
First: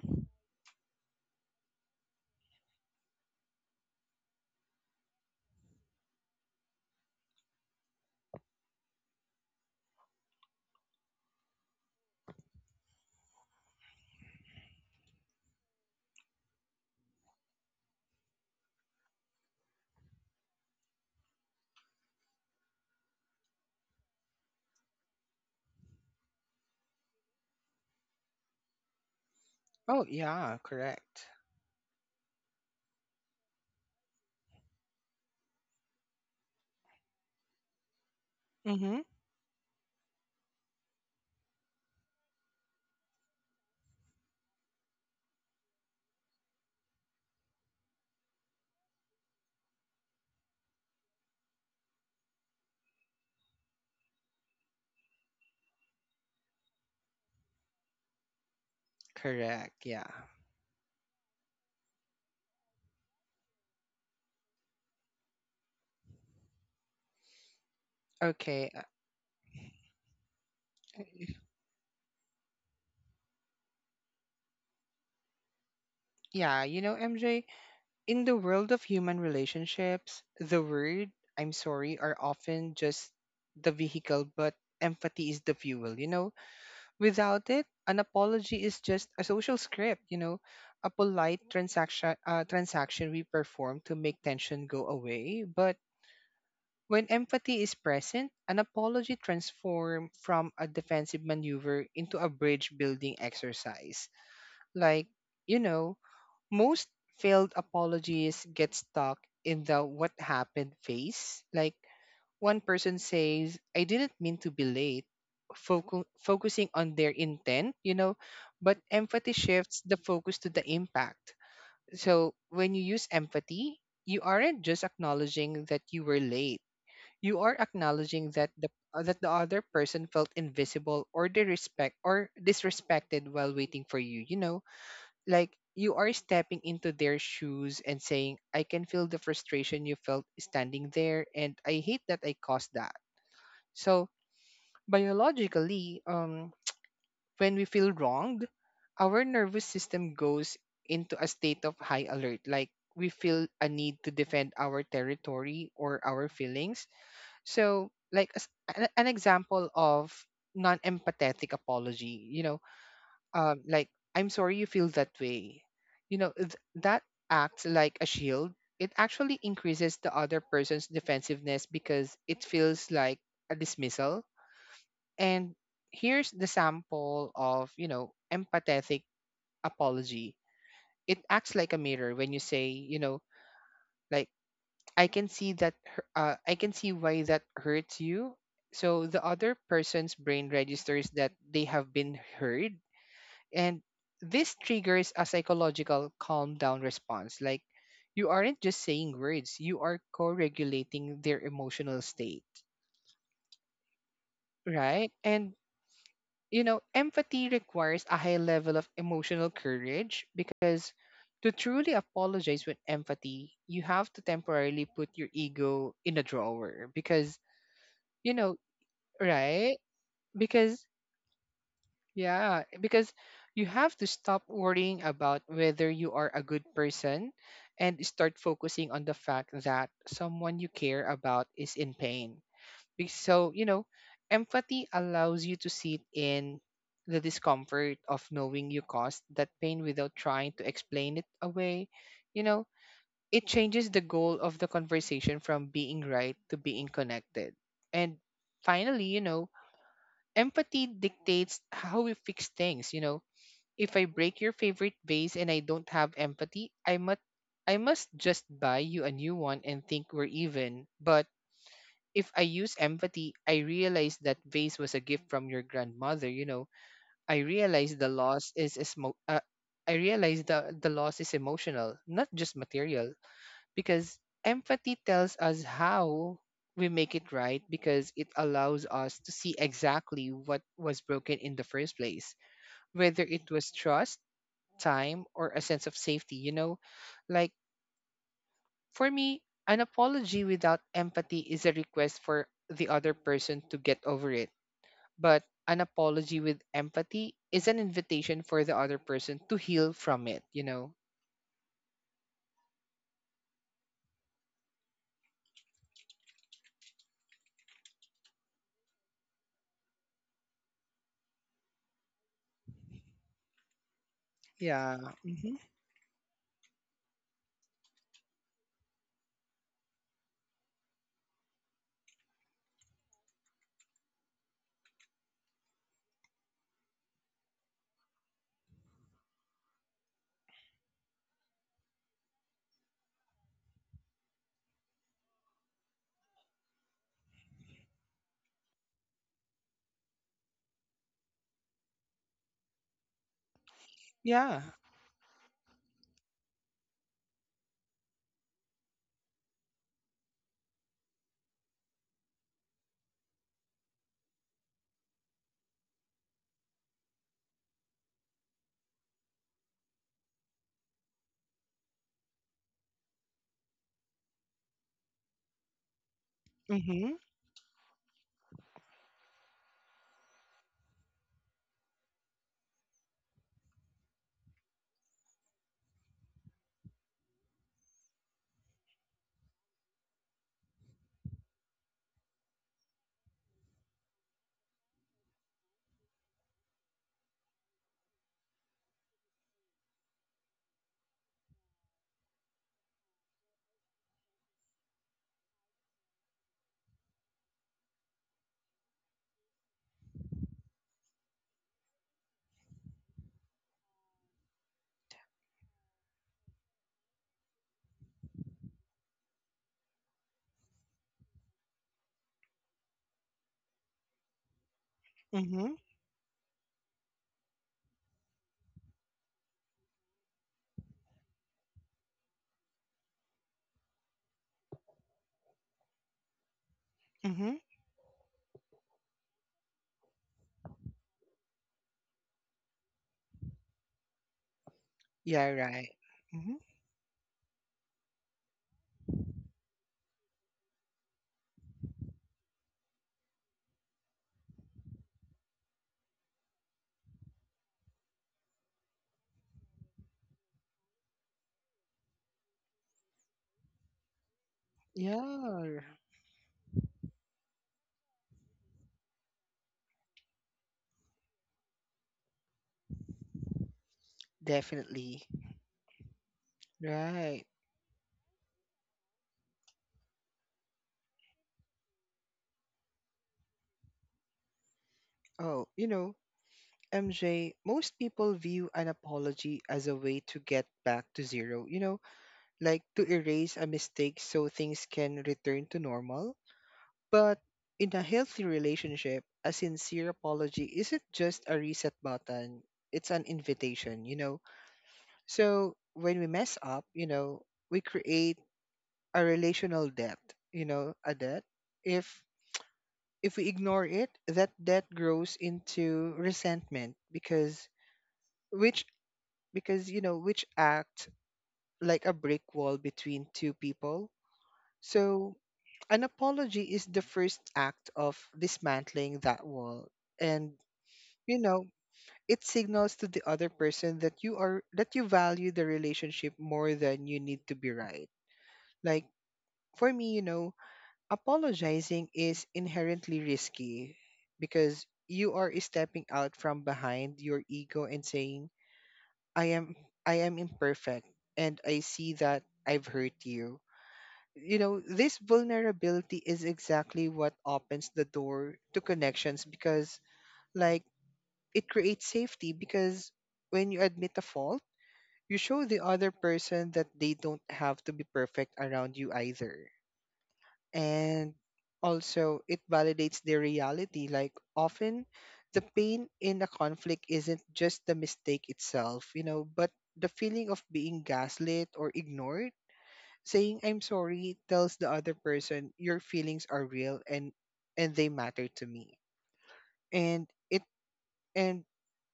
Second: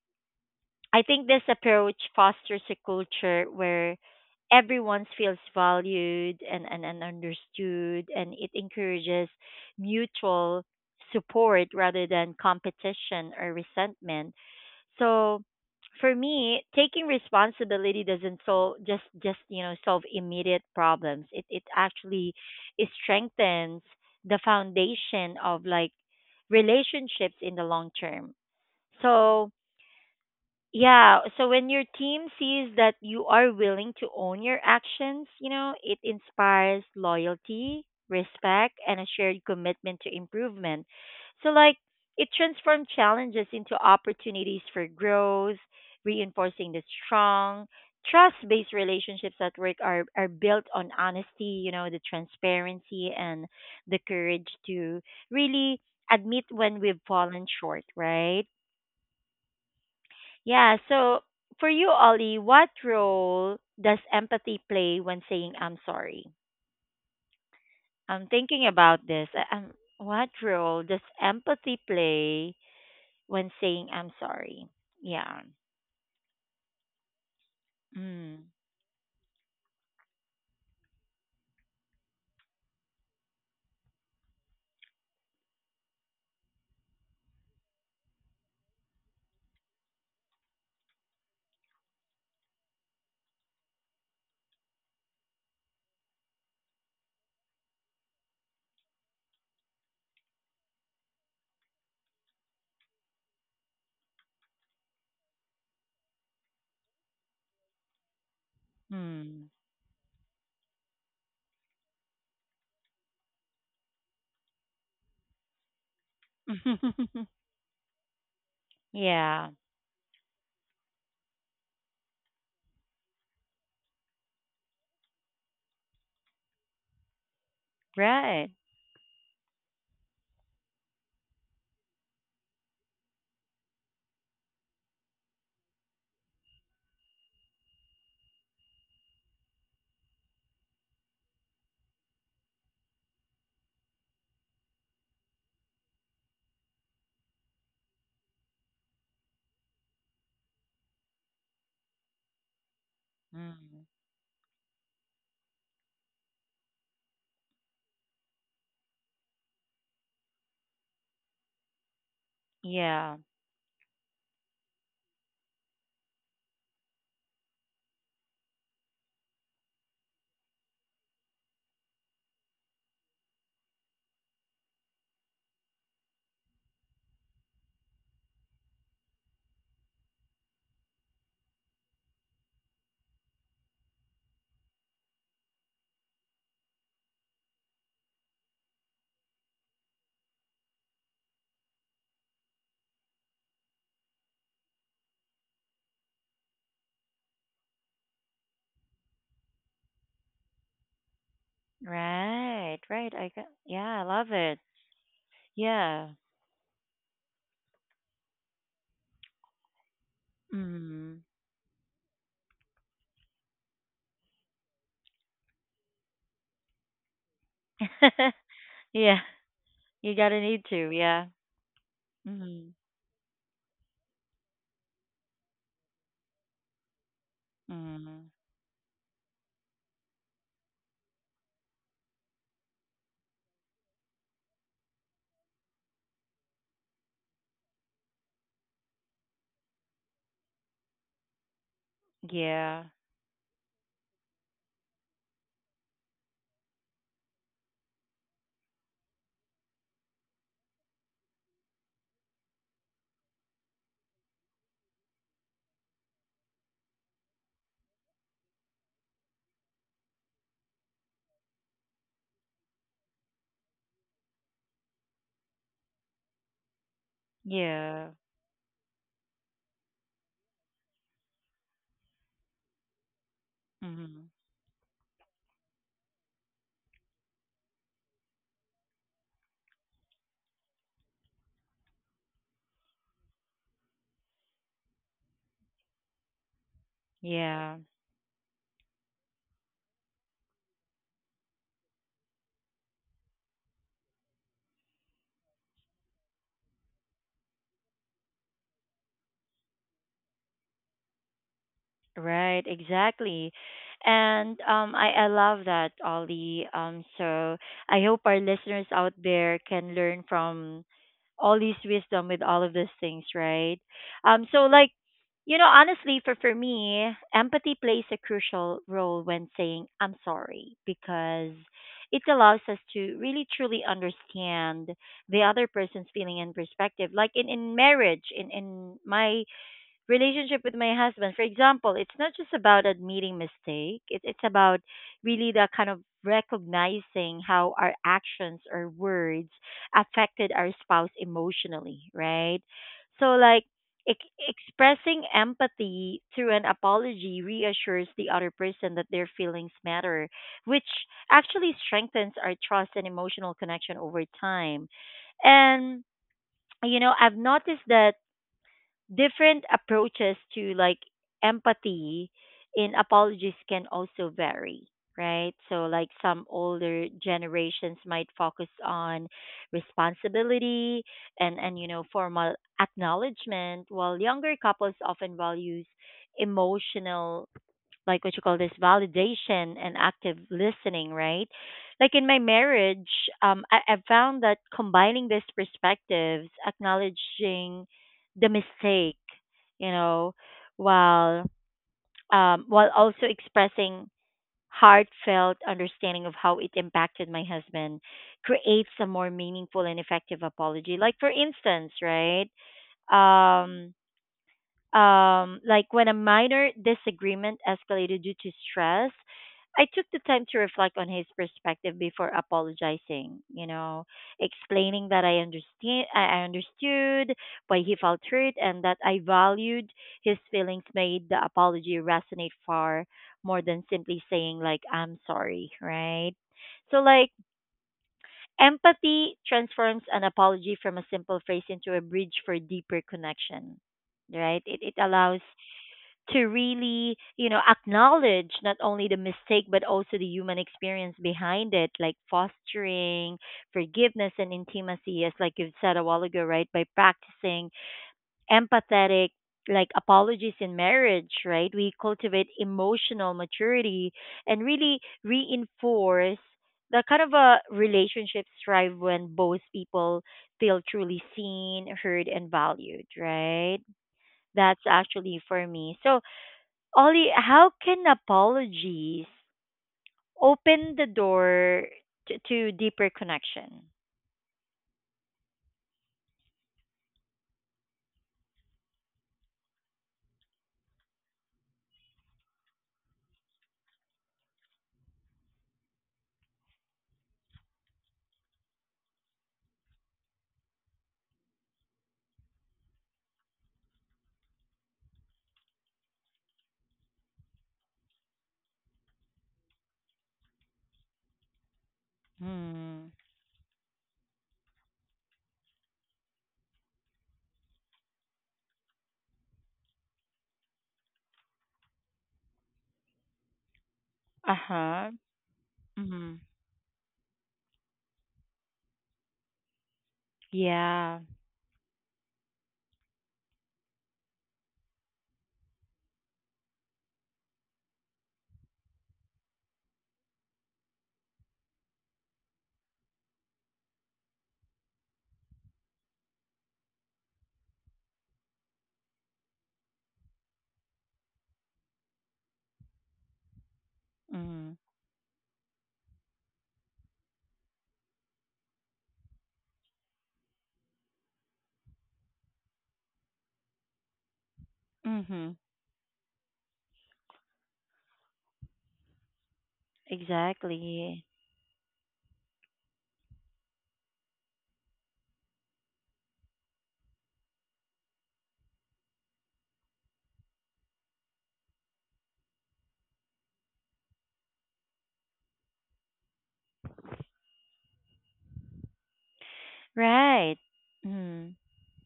A: I think this approach fosters a culture where everyone feels valued and understood, and it encourages mutual support rather than competition or resentment. So, for me, taking responsibility doesn't solve just you know solve immediate problems. It actually it strengthens the foundation of like relationships in the long term. So
B: Oh, yeah.
A: yeah,
B: Correct.
A: so when your team sees that you are willing to own your actions, you know, it inspires loyalty, respect,
B: Mm-hmm.
A: and a shared commitment to improvement. So, like, it transforms challenges into opportunities for growth, reinforcing the strong, trust based relationships at work are built on honesty, you know, the transparency and the courage to really admit when we've fallen short, right?
B: Correct. Yeah.
A: Yeah. So for you, Ollie, what role does empathy play when saying I'm sorry? I'm thinking
B: Okay.
A: about this. What role does empathy play when saying I'm sorry? Yeah.
B: Yeah. You know, MJ, in the
A: Mm.
B: world of human relationships, the word I'm sorry are often just the vehicle, but empathy is the fuel, you know? Without it, an apology is just a social script, you know? A polite transaction, transaction we perform to make tension go away. But when empathy is present, an apology transforms from a defensive maneuver into a bridge building exercise. Like, you know, most failed apologies get stuck
A: Mm.
B: in the what happened phase. Like, one person says, I didn't mean to be late, focusing on their
A: [LAUGHS]
B: intent, you know, but
A: Yeah.
B: empathy shifts the focus to the impact. So when you use empathy, you aren't just acknowledging that you were late. You are acknowledging
A: Right.
B: that the other person felt invisible or disrespected while waiting for you. You know, like, you are stepping into their shoes and saying, I can feel the frustration you felt standing there, and I hate that I caused that. So, biologically, when we feel wronged, our nervous system goes into a state of high alert, like we feel a
A: Mm.
B: need to defend our territory or our feelings. So, like, as an example of non empathetic apology,
A: Yeah.
B: like, "I'm sorry you feel that way" that acts like a shield. It actually increases the other person's defensiveness because it feels like a dismissal. And here's the sample of empathetic apology. It acts like a mirror when you say, like, I can see why that hurts you. So the other person's brain registers that they have been heard. And this triggers a psychological calm down response. Like, you aren't just saying words, you are co regulating their emotional state,
A: Right. Right. I got, yeah, I love it.
B: right? And,
A: Yeah.
B: you know, empathy requires a high level of emotional courage because
A: Mm.
B: to truly apologize with empathy, you have to temporarily put your ego in a drawer because, you
A: [LAUGHS]
B: know,
A: Yeah.
B: right?
A: You gotta need
B: Because
A: to, yeah.
B: Yeah, eh,
A: Mm.
B: because you have to stop worrying about whether you are a good person and start
A: Mm.
B: focusing on the fact that someone you care about is in pain. So, empathy allows you to sit in the discomfort of knowing you caused that pain without trying to explain it away. You know,
A: Yeah,
B: it changes the goal of the conversation from being right to being connected. And finally, empathy dictates how we fix things. If I break your favorite vase and I don't have empathy, I must just buy you a new one and think we're even. But if I use empathy, I realize that vase was a gift from your grandmother. I realize the
A: yeah,
B: loss is is mo- uh, I realize the loss is emotional, not just material, because
A: hmm,
B: empathy tells us how we make it right because it allows us to see exactly what was broken in the first place, whether it was trust, time, or a sense of safety, you know? Like,
A: yeah,
B: for me, an apology without empathy is a request for the other person to get over it. But an apology with empathy is an invitation for the other person to heal from it, you know?
A: right, exactly. And I love that, Ollie. So I hope our listeners out there can learn from all this wisdom with all of these things, right? So
B: Yeah.
A: like,
B: Hmm.
A: you know, honestly, for me, empathy plays a crucial role when saying I'm sorry because it allows us to really truly understand the other person's feeling and perspective. Like in marriage, in my relationship with my husband. For example, it's not just about admitting mistake. It's about really the kind of recognizing how our actions or words affected our spouse emotionally, right? So like ex-
B: Yeah.
A: expressing empathy through an apology reassures the other person that their feelings matter, which actually strengthens our trust and emotional connection over time. And you know, I've noticed that different approaches to like empathy in apologies can also vary, right? So like some
B: Mm-hmm.
A: older generations might focus on responsibility and you know formal acknowledgement, while younger couples often values emotional, like what you call this, validation and active listening, right? Like in my marriage, I found that combining these perspectives, acknowledging the mistake, you know, while while also expressing heartfelt understanding of how it impacted my husband, creates a more meaningful and effective apology. Like for instance, right? Um, like when a minor disagreement escalated due to stress, I took the time to reflect on his perspective before apologizing, you know, explaining that I
B: Mm-hmm.
A: understand I understood why he felt hurt and that I valued his feelings made the apology resonate far more than simply saying like I'm sorry, right? So like
B: Mm-hmm.
A: empathy transforms an apology from a simple phrase into a bridge for deeper connection. Right? It allows
B: Yeah, right.
A: to
B: Mm-hmm.
A: really, you know, acknowledge not only the mistake but also the human experience behind it, like fostering forgiveness and intimacy, as like you've said a while ago, right? By practicing empathetic like apologies in marriage, right? We cultivate emotional maturity and really
B: Yeah,
A: reinforce the kind of a relationships thrive when both people feel truly seen, heard, and valued, right? That's
B: definitely.
A: actually for me. So Ollie,
B: Right.
A: how can apologies open the door to deeper connection?
B: Oh, MJ, most people view an apology as a way to get back to zero. Like to erase a mistake so things can return to normal. But in a healthy relationship, a sincere apology isn't just a reset button, it's an invitation, you know? So when we mess up, we create a relational debt, a debt. If
A: Hmm.
B: if we ignore it, that debt grows into resentment which because which act like a brick wall between two people.
A: Uh huh.
B: So an
A: Mm-hmm.
B: apology is the first act of dismantling that wall. And,
A: Yeah.
B: you know, it signals to the other person that you value the relationship more than you need to be right. Like, for me, apologizing is inherently risky because you are stepping out from behind your ego and saying, I am, I am imperfect and I see that I've hurt you you know,
A: Mm.
B: this vulnerability is exactly what opens the door to connections because, like, it creates safety. Because when you admit a fault, you
A: Mm-hmm.
B: show the other person that they don't have to be perfect around you either.
A: Exactly.
B: And also, it validates their reality. Like, often the pain in a conflict isn't just the mistake itself, but the feeling of being gaslit or ignored. Saying I'm sorry tells the other person your feelings are real, and they matter to me. And it
A: Right. Mm.
B: and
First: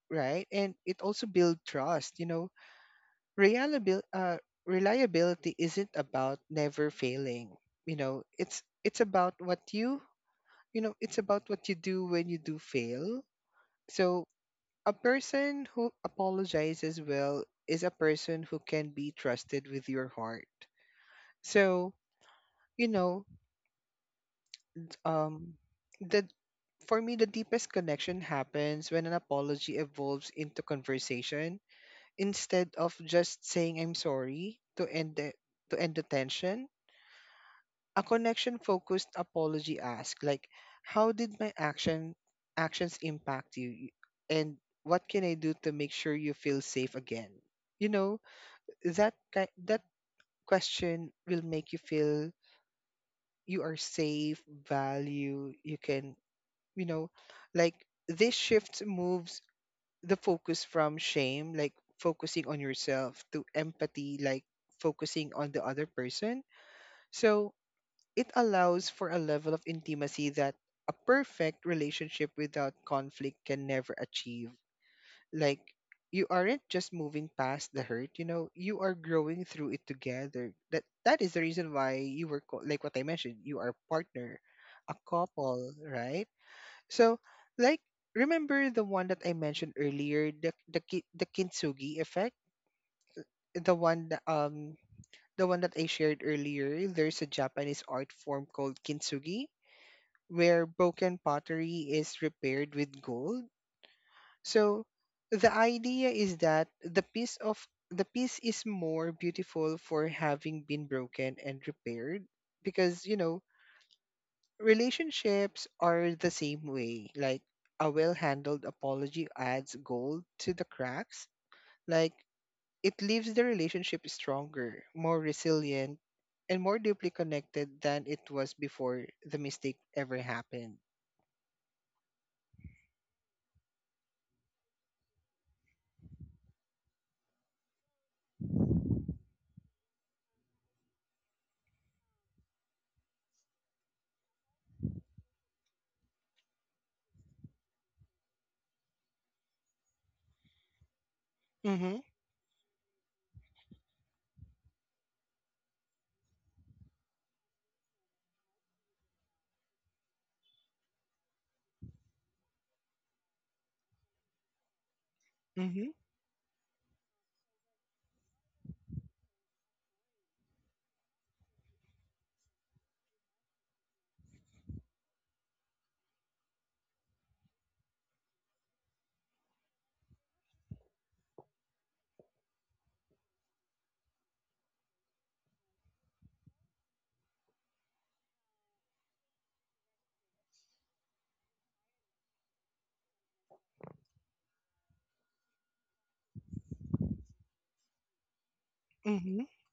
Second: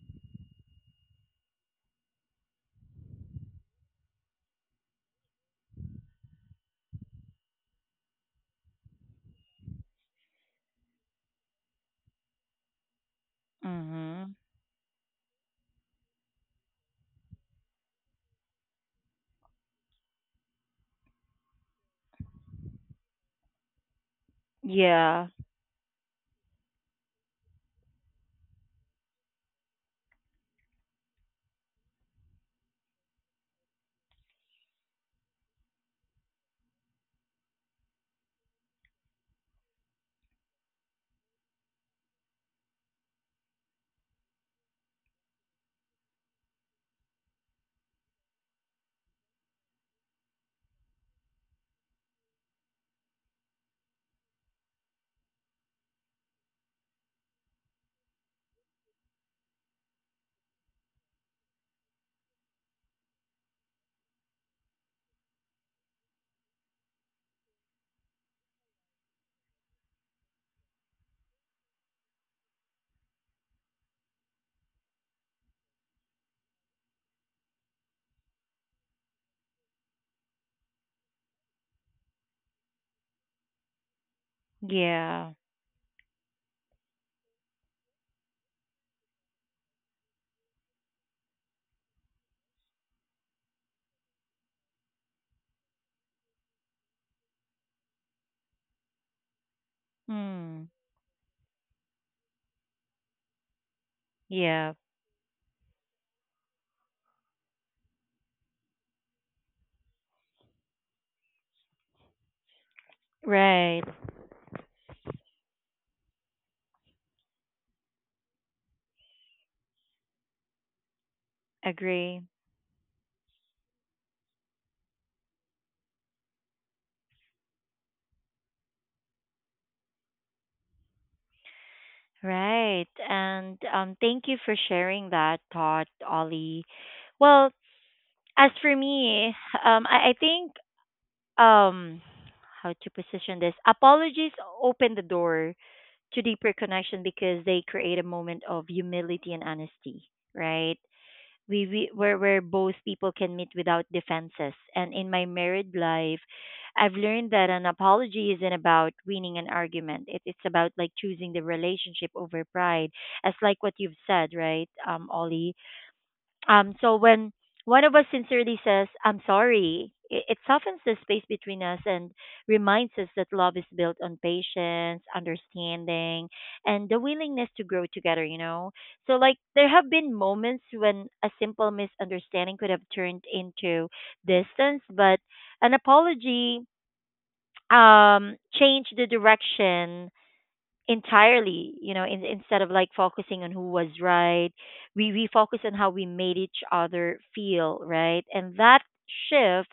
B: right and it also builds trust. Reliability uh reliability isn't about never failing. It's about what you do when you do fail. So
A: Mm-hmm.
B: a person who apologizes well is a person who can be trusted with your heart. So, you know,
A: Yeah.
B: Um, the for me, the deepest connection happens when an apology evolves into conversation instead of just saying "I'm sorry" to end the tension. A connection-focused apology asks, like, "How did my actions impact you, and what can I do to make sure you feel safe again?" You know that question will make you feel you are safe, value, you can, you know, like, this shift moves the focus from shame, like focusing on yourself, to empathy, like focusing on the other person. So it allows for a level of intimacy that a perfect relationship without conflict can never achieve. Like, you aren't just moving past the hurt, you know, you are growing through it together. That is the reason why you were like what I mentioned, you are partner, a
A: Yeah.
B: couple, right? So, like, remember the one that I mentioned earlier, the kintsugi effect, the one that, um the one that I shared earlier. There's a Japanese art form called kintsugi, where
A: Mm.
B: broken pottery is repaired with gold.
A: Yeah.
B: So the idea is that the piece is more beautiful for having been broken and repaired because
A: Right.
B: relationships are the same way. Like, a well handled apology adds gold to the cracks. Like,
A: Agree.
B: it leaves the relationship stronger, more resilient, and more deeply connected than it was before the mistake ever happened.
A: Right. And thank you for sharing that thought, Ollie. Well, as for me, I think um how to position this apologies open the door to deeper connection because they create a moment of humility and honesty, right? we, we
B: Mm-hmm.
A: where where both people can meet without defenses, and in my married life I've learned that an apology isn't about winning an argument. It's about like choosing the relationship over pride, as like what you've said, right, um, Ollie?
B: Mm-hmm.
A: Um, so when one of us sincerely says, I'm sorry, it softens the space between us and reminds us that love is built on patience, understanding, and the willingness to grow together, you know? So, like, there have been moments when a simple misunderstanding could have turned into distance, but an apology changed the direction entirely, you know? Instead of like focusing on who was right, we focus on how we made each other feel, right? And that
B: Mm-hmm.
A: shift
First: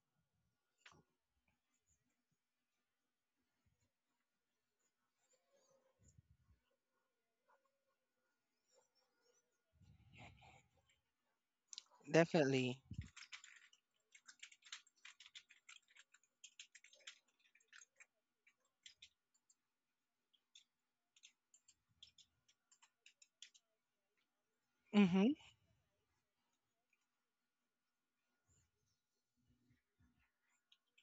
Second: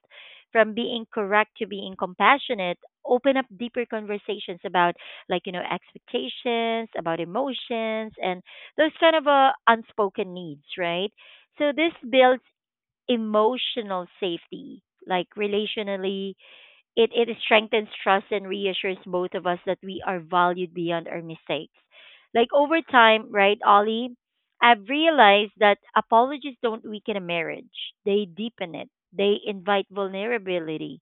A: from being correct to being compassionate open up deeper conversations about, like you know, expectations about emotions and those kind of, unspoken needs, right? So this builds
B: Definitely.
A: emotional safety, like relationally it strengthens trust and reassures both of us that we are valued beyond our mistakes. Like over time, right, Ollie, I've
B: Mm-hmm.
A: realized that apologies don't weaken a marriage, they deepen it, they invite vulnerability.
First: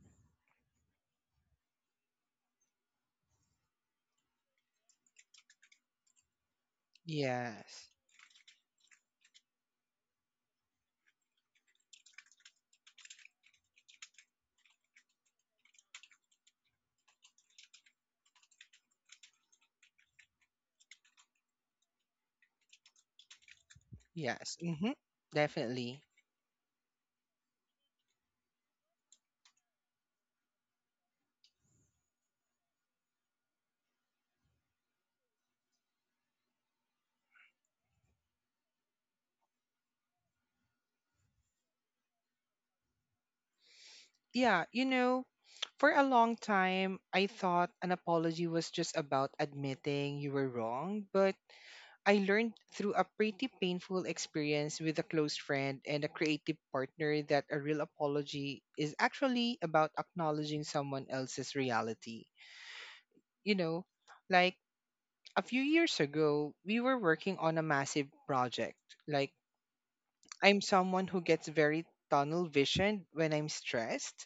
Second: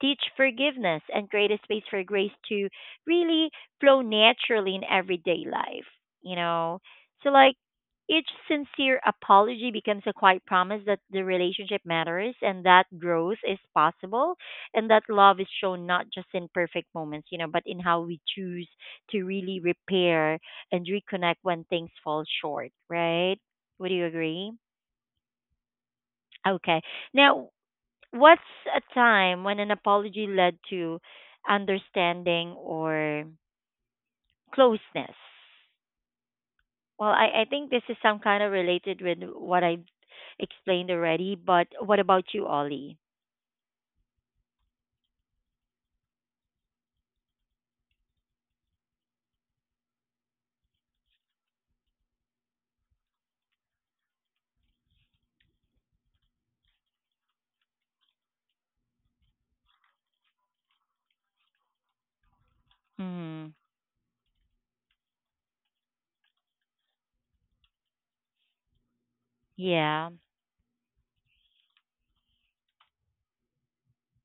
A: Teach forgiveness and create a space for grace to really flow naturally in everyday life, you know? So, like,
B: Yes.
A: each sincere apology becomes a quiet promise that the relationship matters and that growth is possible and that love is shown not just in perfect moments but in how we choose to really repair and reconnect when things fall short, right? Would you agree?
B: Yes. Mm-hmm. Definitely.
A: Okay, now what's a time when an apology led to understanding or closeness? Well I think this is some kind of related with what I've explained already, but what about you, Ollie?
B: Yeah, for a long time, I thought an apology was just about admitting you were wrong, but I learned through a pretty painful experience with a close friend and a creative partner that a real apology is actually about acknowledging someone else's reality.
A: Mm,
B: You know, like a few years ago, we were working on a massive project. Like,
A: yeah.
B: I'm someone who gets very tunnel visioned when I'm stressed.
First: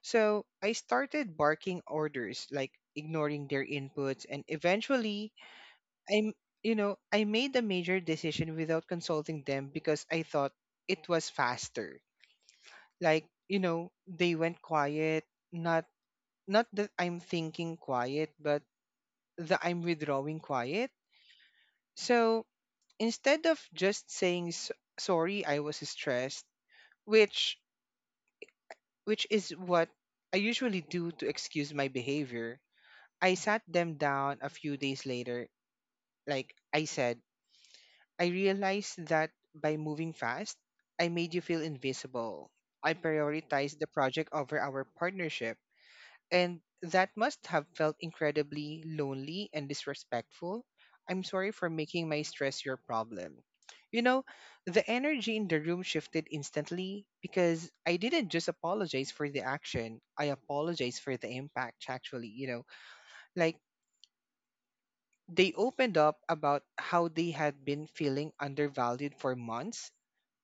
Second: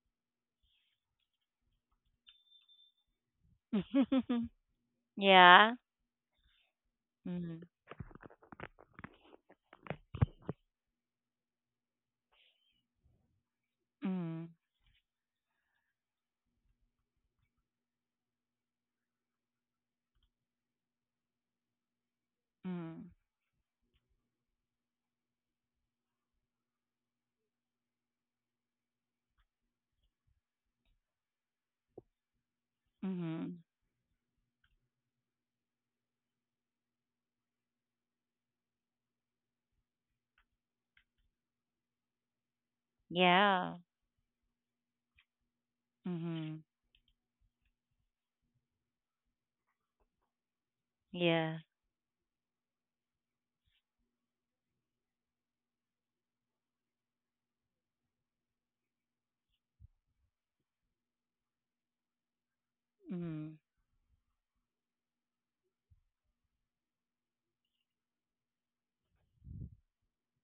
B: So I started barking orders, like ignoring their inputs, and
A: [LAUGHS]
B: eventually
A: Yeah.
B: I'm, I made a
A: Mm,
B: major decision without consulting them because I thought it was faster. Like, they
A: mm.
B: went quiet, not not that I'm thinking quiet, but that I'm withdrawing quiet. So,
A: Mm.
B: instead of just saying sorry, I was stressed, which which is what I usually do to excuse my behavior, I sat
A: Mhm.
B: them down a few days later. Like, I said, I realized that by moving fast, I made you feel invisible. I
A: Yeah.
B: prioritized the project over our partnership, and
A: Mhm.
B: that must have felt incredibly lonely and disrespectful. I'm
A: Yeah.
B: sorry for making my stress your problem. You know, the energy in the room shifted instantly because I didn't just apologize for the action, I apologized for the impact, actually. You know,
A: Mhm.
B: like they opened up about how they had been feeling undervalued for months,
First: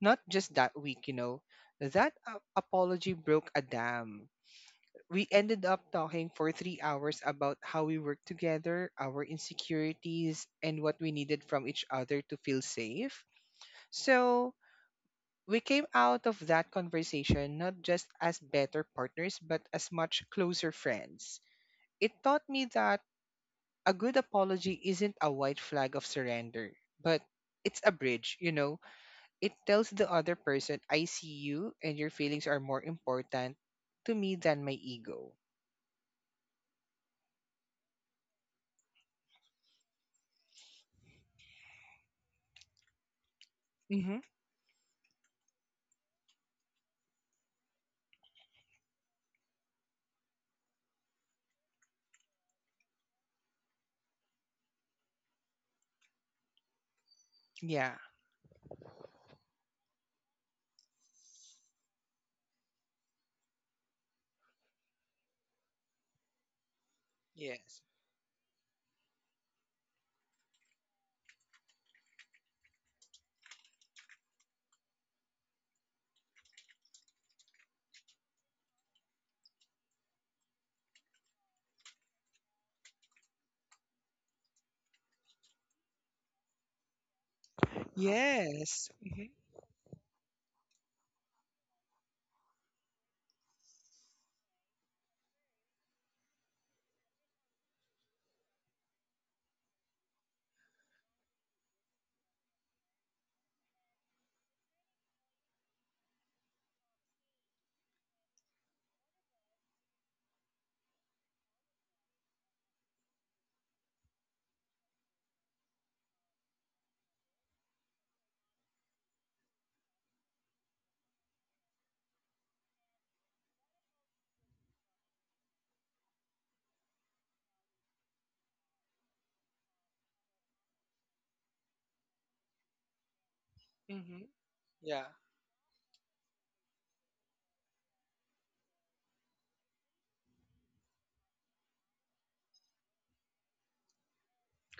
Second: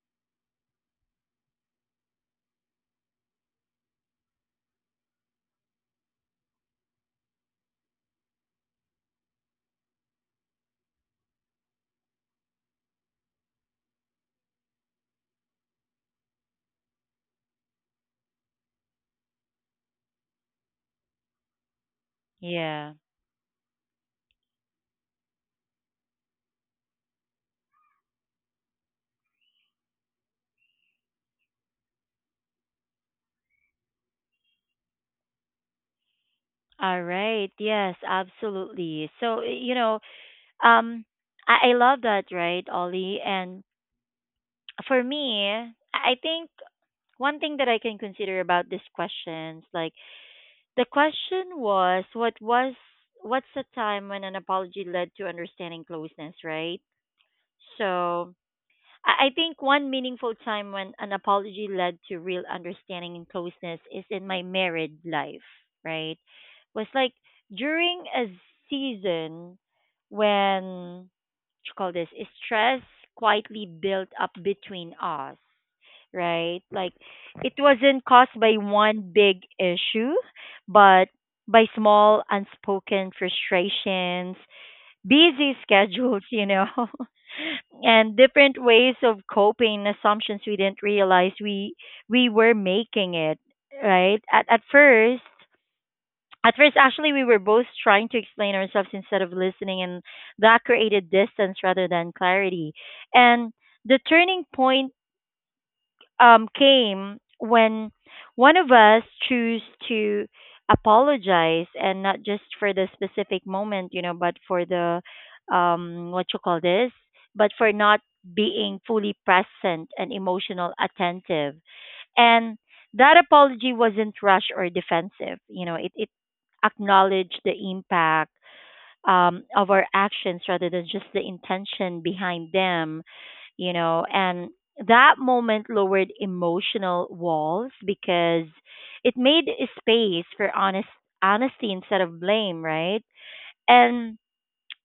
B: not just that week. That apology broke a dam. We ended up talking for 3 hours about how we work together, our insecurities, and what we needed from each other to feel safe. So we came out of that conversation not just as better partners, but as much closer friends. It taught me
A: Yeah.
B: that a good apology isn't a white flag of surrender, but it's a bridge. It tells the other person, I see you and your feelings are more important to me than my ego.
A: All right. Yes, absolutely. So, you know, um I love that, right, Ollie? And
B: Mm-hmm.
A: for me, I think one thing that I can consider about these questions, like the question was what was what's the time when an apology led to understanding closeness, right?
B: Yeah.
A: So, I think one meaningful time when an apology led to real understanding and closeness is in my married life, right? Was like
B: Yes.
A: during a season when what you call this stress quietly built up between us, right? Like it wasn't caused by one big issue, but by small unspoken frustrations, busy schedules, you know, [LAUGHS] and different
B: Yes.
A: ways of
B: Mm-hmm.
A: coping, assumptions we didn't realize we were making it, right? At first, at first actually we were both trying to explain ourselves instead of listening, and that created distance rather than clarity. And the turning point came when one of us choose to apologize, and not just for the specific moment, you know, but for the what you call this, but for not being fully present and emotional attentive. And that apology wasn't rushed or defensive. You know, it acknowledged the impact of our actions rather than just the intention behind them, you know,
B: Mm-hmm.
A: and
B: Yeah.
A: that moment lowered emotional walls because it made a space for honesty instead of blame, right? And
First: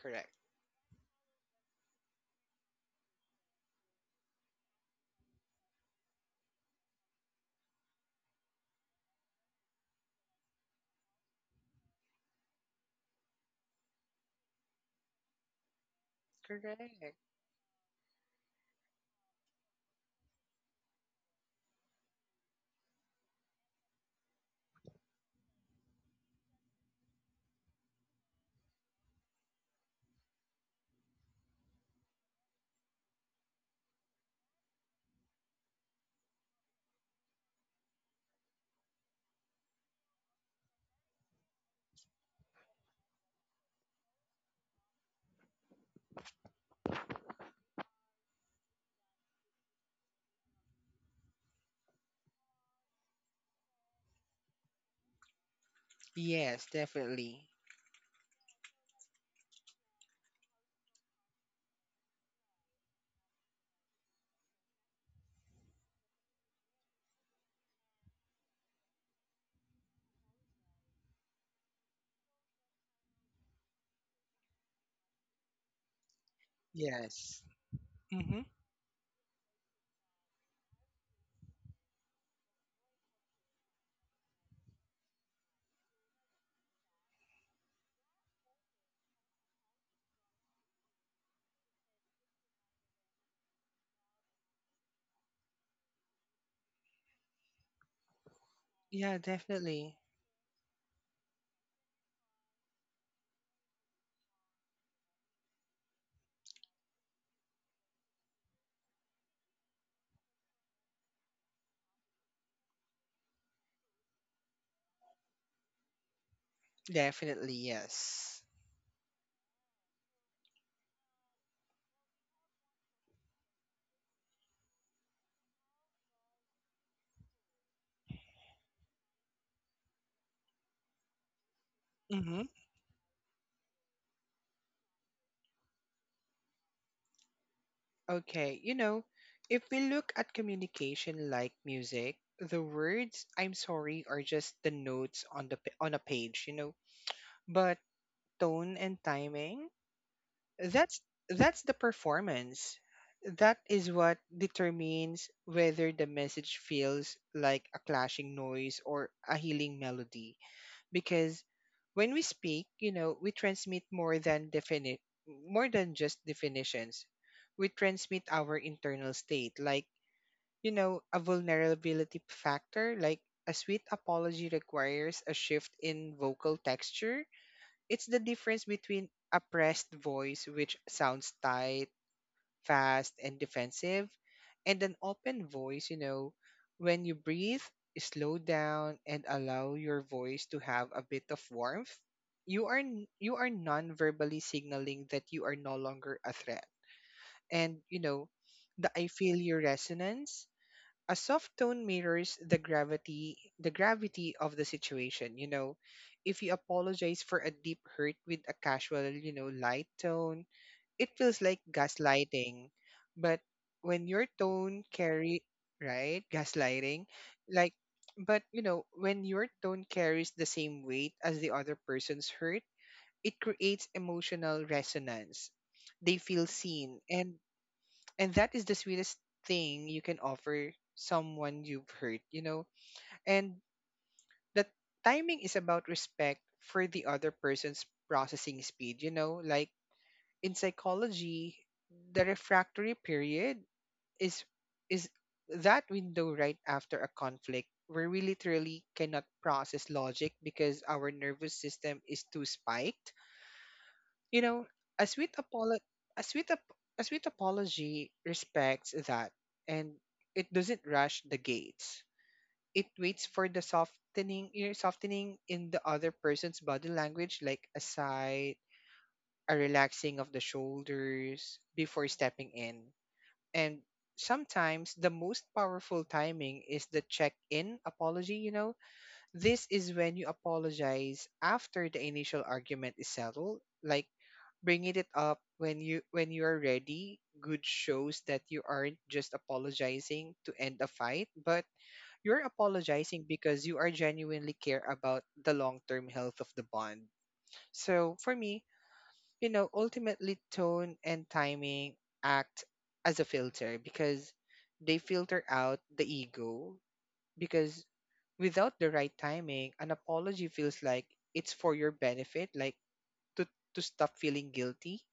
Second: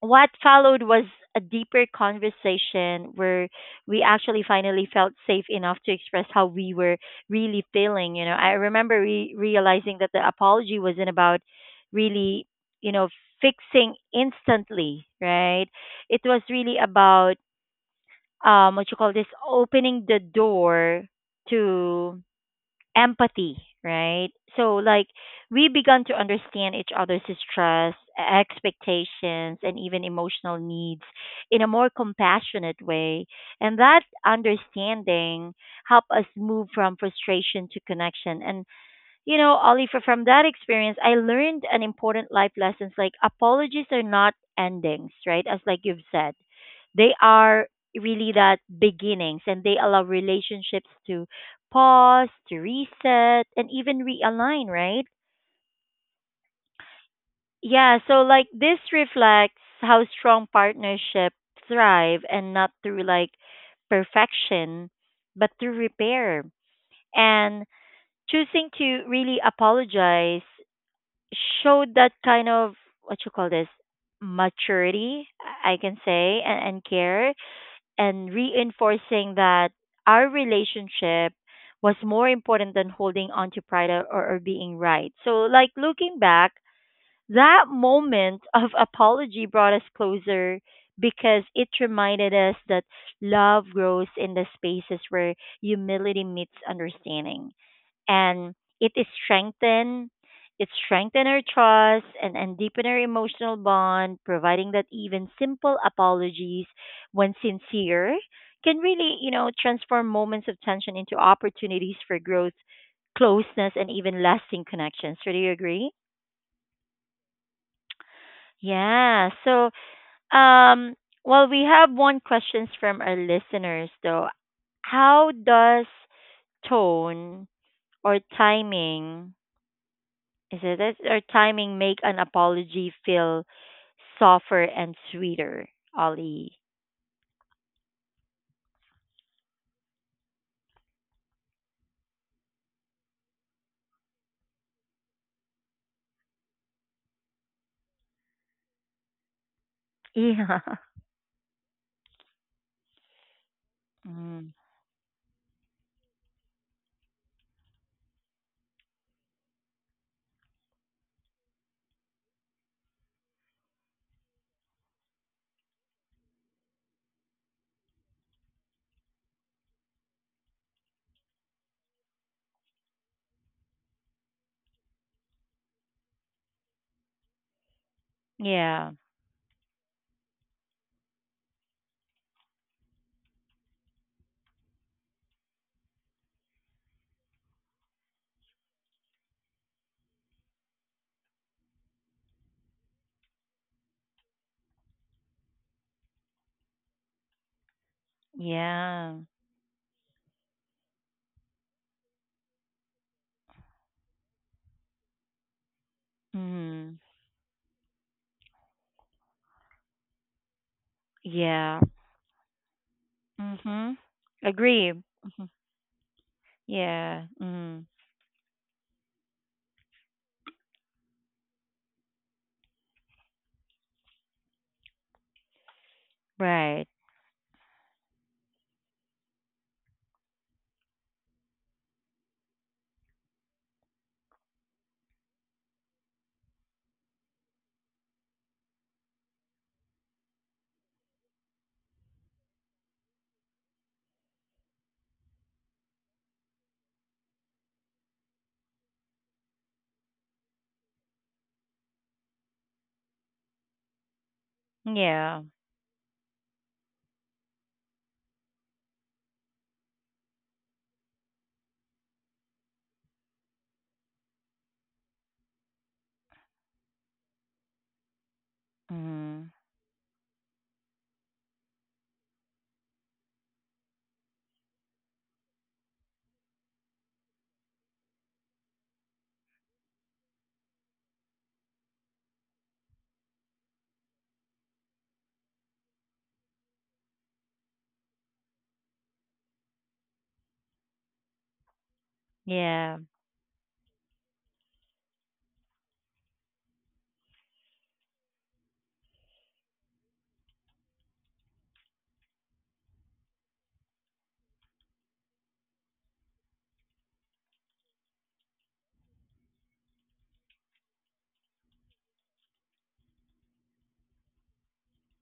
A: what followed was a deeper conversation where we actually finally felt safe enough to express how we were really feeling. You know, I remember realizing that the apology wasn't about really, you know, fixing instantly, right? It was really
B: Correct.
A: about what you call this opening the door to empathy, right? So like we begun to understand each other's stress, expectations and even emotional needs in a more compassionate way, and that understanding helped us move from frustration to connection. And you know, Oliver, from that experience, I learned an important life lessons, like apologies are not endings, right? As like you've said, they are really that beginnings, and they allow relationships to pause, to reset, and even realign, right?
B: Yes, definitely.
A: Yeah, so like this reflects how strong partnerships thrive, and not through like perfection, but through repair. And choosing to really apologize showed that kind of what you call this maturity, I can say, and care,
B: Yes.
A: and
B: Mm-hmm.
A: reinforcing that our relationship was more important than holding on to pride, or being right. So, like looking back, that moment of apology brought us closer because it reminded us that love grows in the spaces where humility meets understanding, and it is
B: Yeah, definitely.
A: strengthen, it strengthen our trust and deepen our emotional bond, providing that even simple apologies, when sincere, can really, you know, transform moments of tension into opportunities for growth, closeness, and even lasting connections. So do you agree?
B: Definitely, yes.
A: Yeah. So um well we have one questions from our listeners though. How does tone or timing, is it? Does our timing make an
B: Mm-hmm.
A: apology feel softer and sweeter, Ollie?
B: Okay, if we look at communication like music, the words "I'm sorry" are just the notes on the on a page, you know. But tone and timing,
A: Yeah.
B: that's that's the performance, that is what
A: Mm.
B: determines whether the message feels like a clashing noise or a healing melody because when we speak, we transmit more than just definitions. We transmit our internal state, like, a vulnerability factor. Like, a sweet apology requires a shift in vocal texture. It's the difference
A: Yeah.
B: between a pressed voice, which sounds tight, fast, and defensive, and an open voice, you know, when you breathe, slow down and allow your voice to have a bit of warmth. You are you are non-verbally signaling that you are no longer a threat. And you know, the
A: Yeah.
B: I feel your resonance, a soft tone mirrors the gravity of the situation. If you
A: Mm.
B: apologize for a deep hurt with a casual, light tone, it feels like
A: Yeah.
B: gaslighting. but
A: Mhm.
B: when your tone
A: Agree.
B: carry
A: Mhm.
B: right gaslighting
A: Yeah.
B: like
A: Mm.
B: but when your tone carries the same weight as the other person's hurt, it creates emotional resonance. They feel
A: Right.
B: seen, and that is the sweetest thing you can offer someone you've hurt. And the timing is about respect for the other person's processing speed, you know, like in psychology the refractory period is is that window right after a conflict where we literally cannot process logic because our nervous system is too spiked you know, a sweet
A: Yeah.
B: apolo- a sweet ap- a sweet apology respects that, and it doesn't rush the gates. It waits for the softening, in the other person's body language, like a sigh,
A: Mm.
B: a relaxing of the shoulders before stepping in. And sometimes the most powerful timing is the check-in apology, you know, this is when you apologize after the initial argument is settled, like bringing it up when you are ready. Good shows that you aren't just apologizing to end a fight, but you're
A: Yeah.
B: apologizing because you are genuinely care about the long-term health of the bond. So for me, ultimately tone and timing act as a filter because they filter out the ego because without the right timing, an apology feels like it's for your benefit, like to, to stop feeling guilty.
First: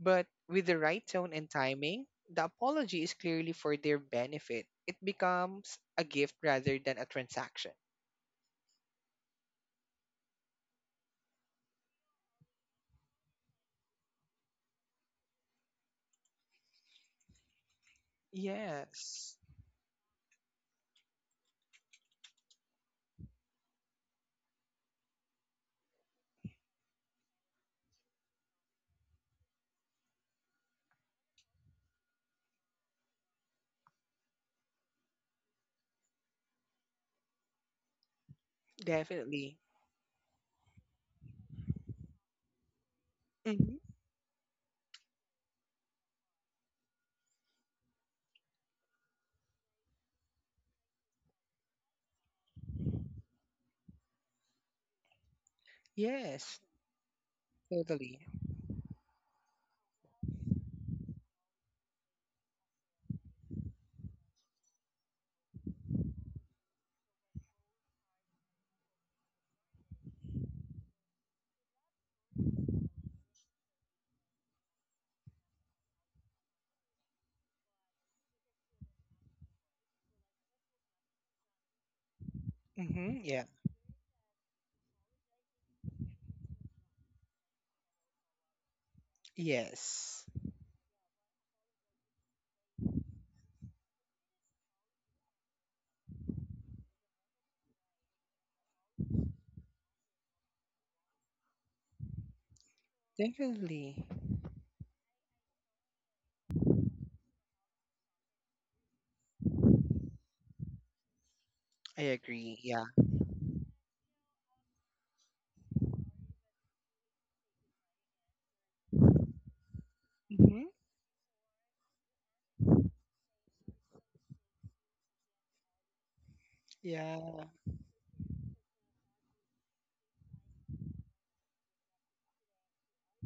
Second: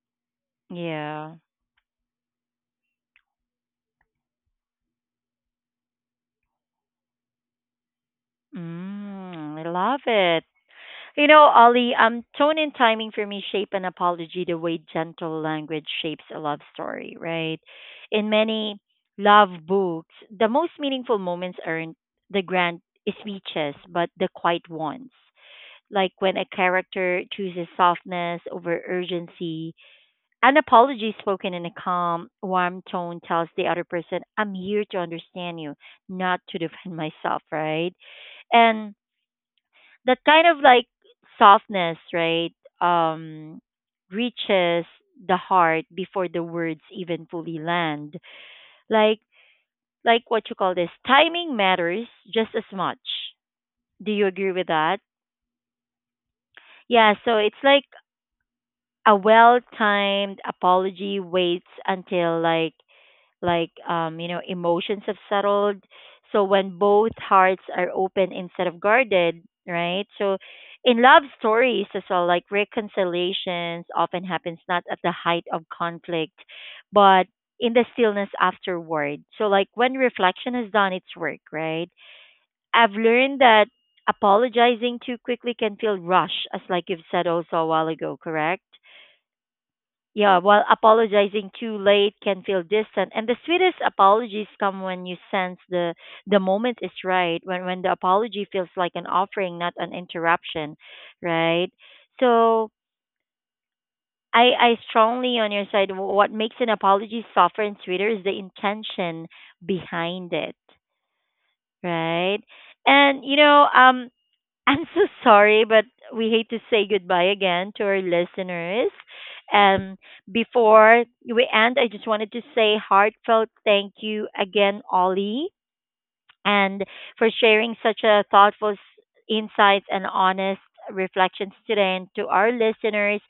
B: But with the right
A: Yeah.
B: tone and timing, the apology is clearly for their benefit. It becomes a gift rather than a transaction.
A: Mm. I love it. You know, Ollie, tone and timing for me shape an apology the way gentle language shapes a love story, right? In many
B: Yes,
A: love books, the most meaningful moments aren't the grand speeches, but the quiet ones. Like when a character chooses softness over urgency, an apology spoken in a calm, warm tone tells the other person, I'm here to understand you, not to defend myself, right? And
B: definitely.
A: that kind of like softness, right? Um,
B: Hmm.
A: reaches the heart before the words even fully land. Like, like what you call this, timing matters just as much. Do you agree with that?
B: Yes,
A: Yeah. So it's like
B: totally.
A: a well-timed apology waits until like you know, emotions have settled. So when both hearts are open instead of guarded, right? So in love stories as well, like reconciliations often happens not at the height of conflict, but in the stillness afterward. So like when reflection has done its work, right? I've
B: Hmm.
A: learned
B: Yeah.
A: that apologizing too quickly can feel rushed, as like you've said also a while ago, correct?
B: Yes,
A: Yeah, while apologizing too late can feel distant. And the sweetest apologies come when you sense the moment is right, when the apology feels like an offering, not an interruption, right? So
B: definitely.
A: I strongly on your side. What makes an apology softer and sweeter is the intention behind it,
B: I
A: right?
B: agree. Yeah.
A: And you know, I'm so sorry, but we hate to say goodbye again to our listeners. Um,
B: Hmm.
A: before we end, I just wanted to say heartfelt thank you again, Ollie, and for
B: Yeah,
A: sharing such a thoughtful insights and honest reflections today. And to our listeners,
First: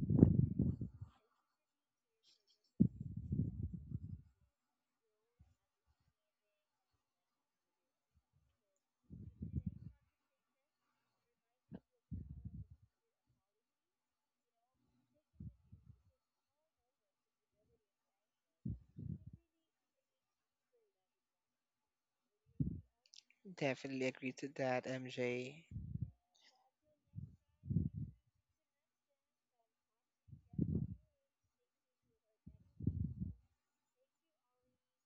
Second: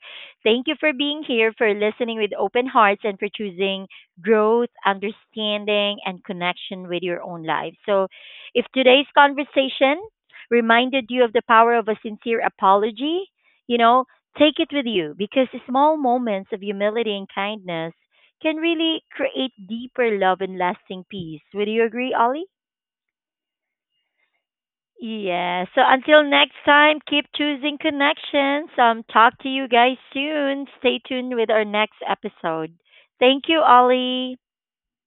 A: thank you for being here, for listening with open hearts, and for choosing growth, understanding, and connection with your own life. So, if today's conversation reminded you of the power of a sincere apology, you know, take it with you because small moments of humility and kindness can really create deeper love and lasting peace. Would you agree, Ollie?
B: definitely agree to that, MJ.
A: Yeah. So until next time, keep choosing connections. Talk to you guys soon. Stay tuned with our next episode. Thank you, Ollie.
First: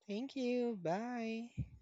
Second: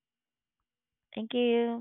B: Thank you.
A: Thank
B: Bye.
A: you.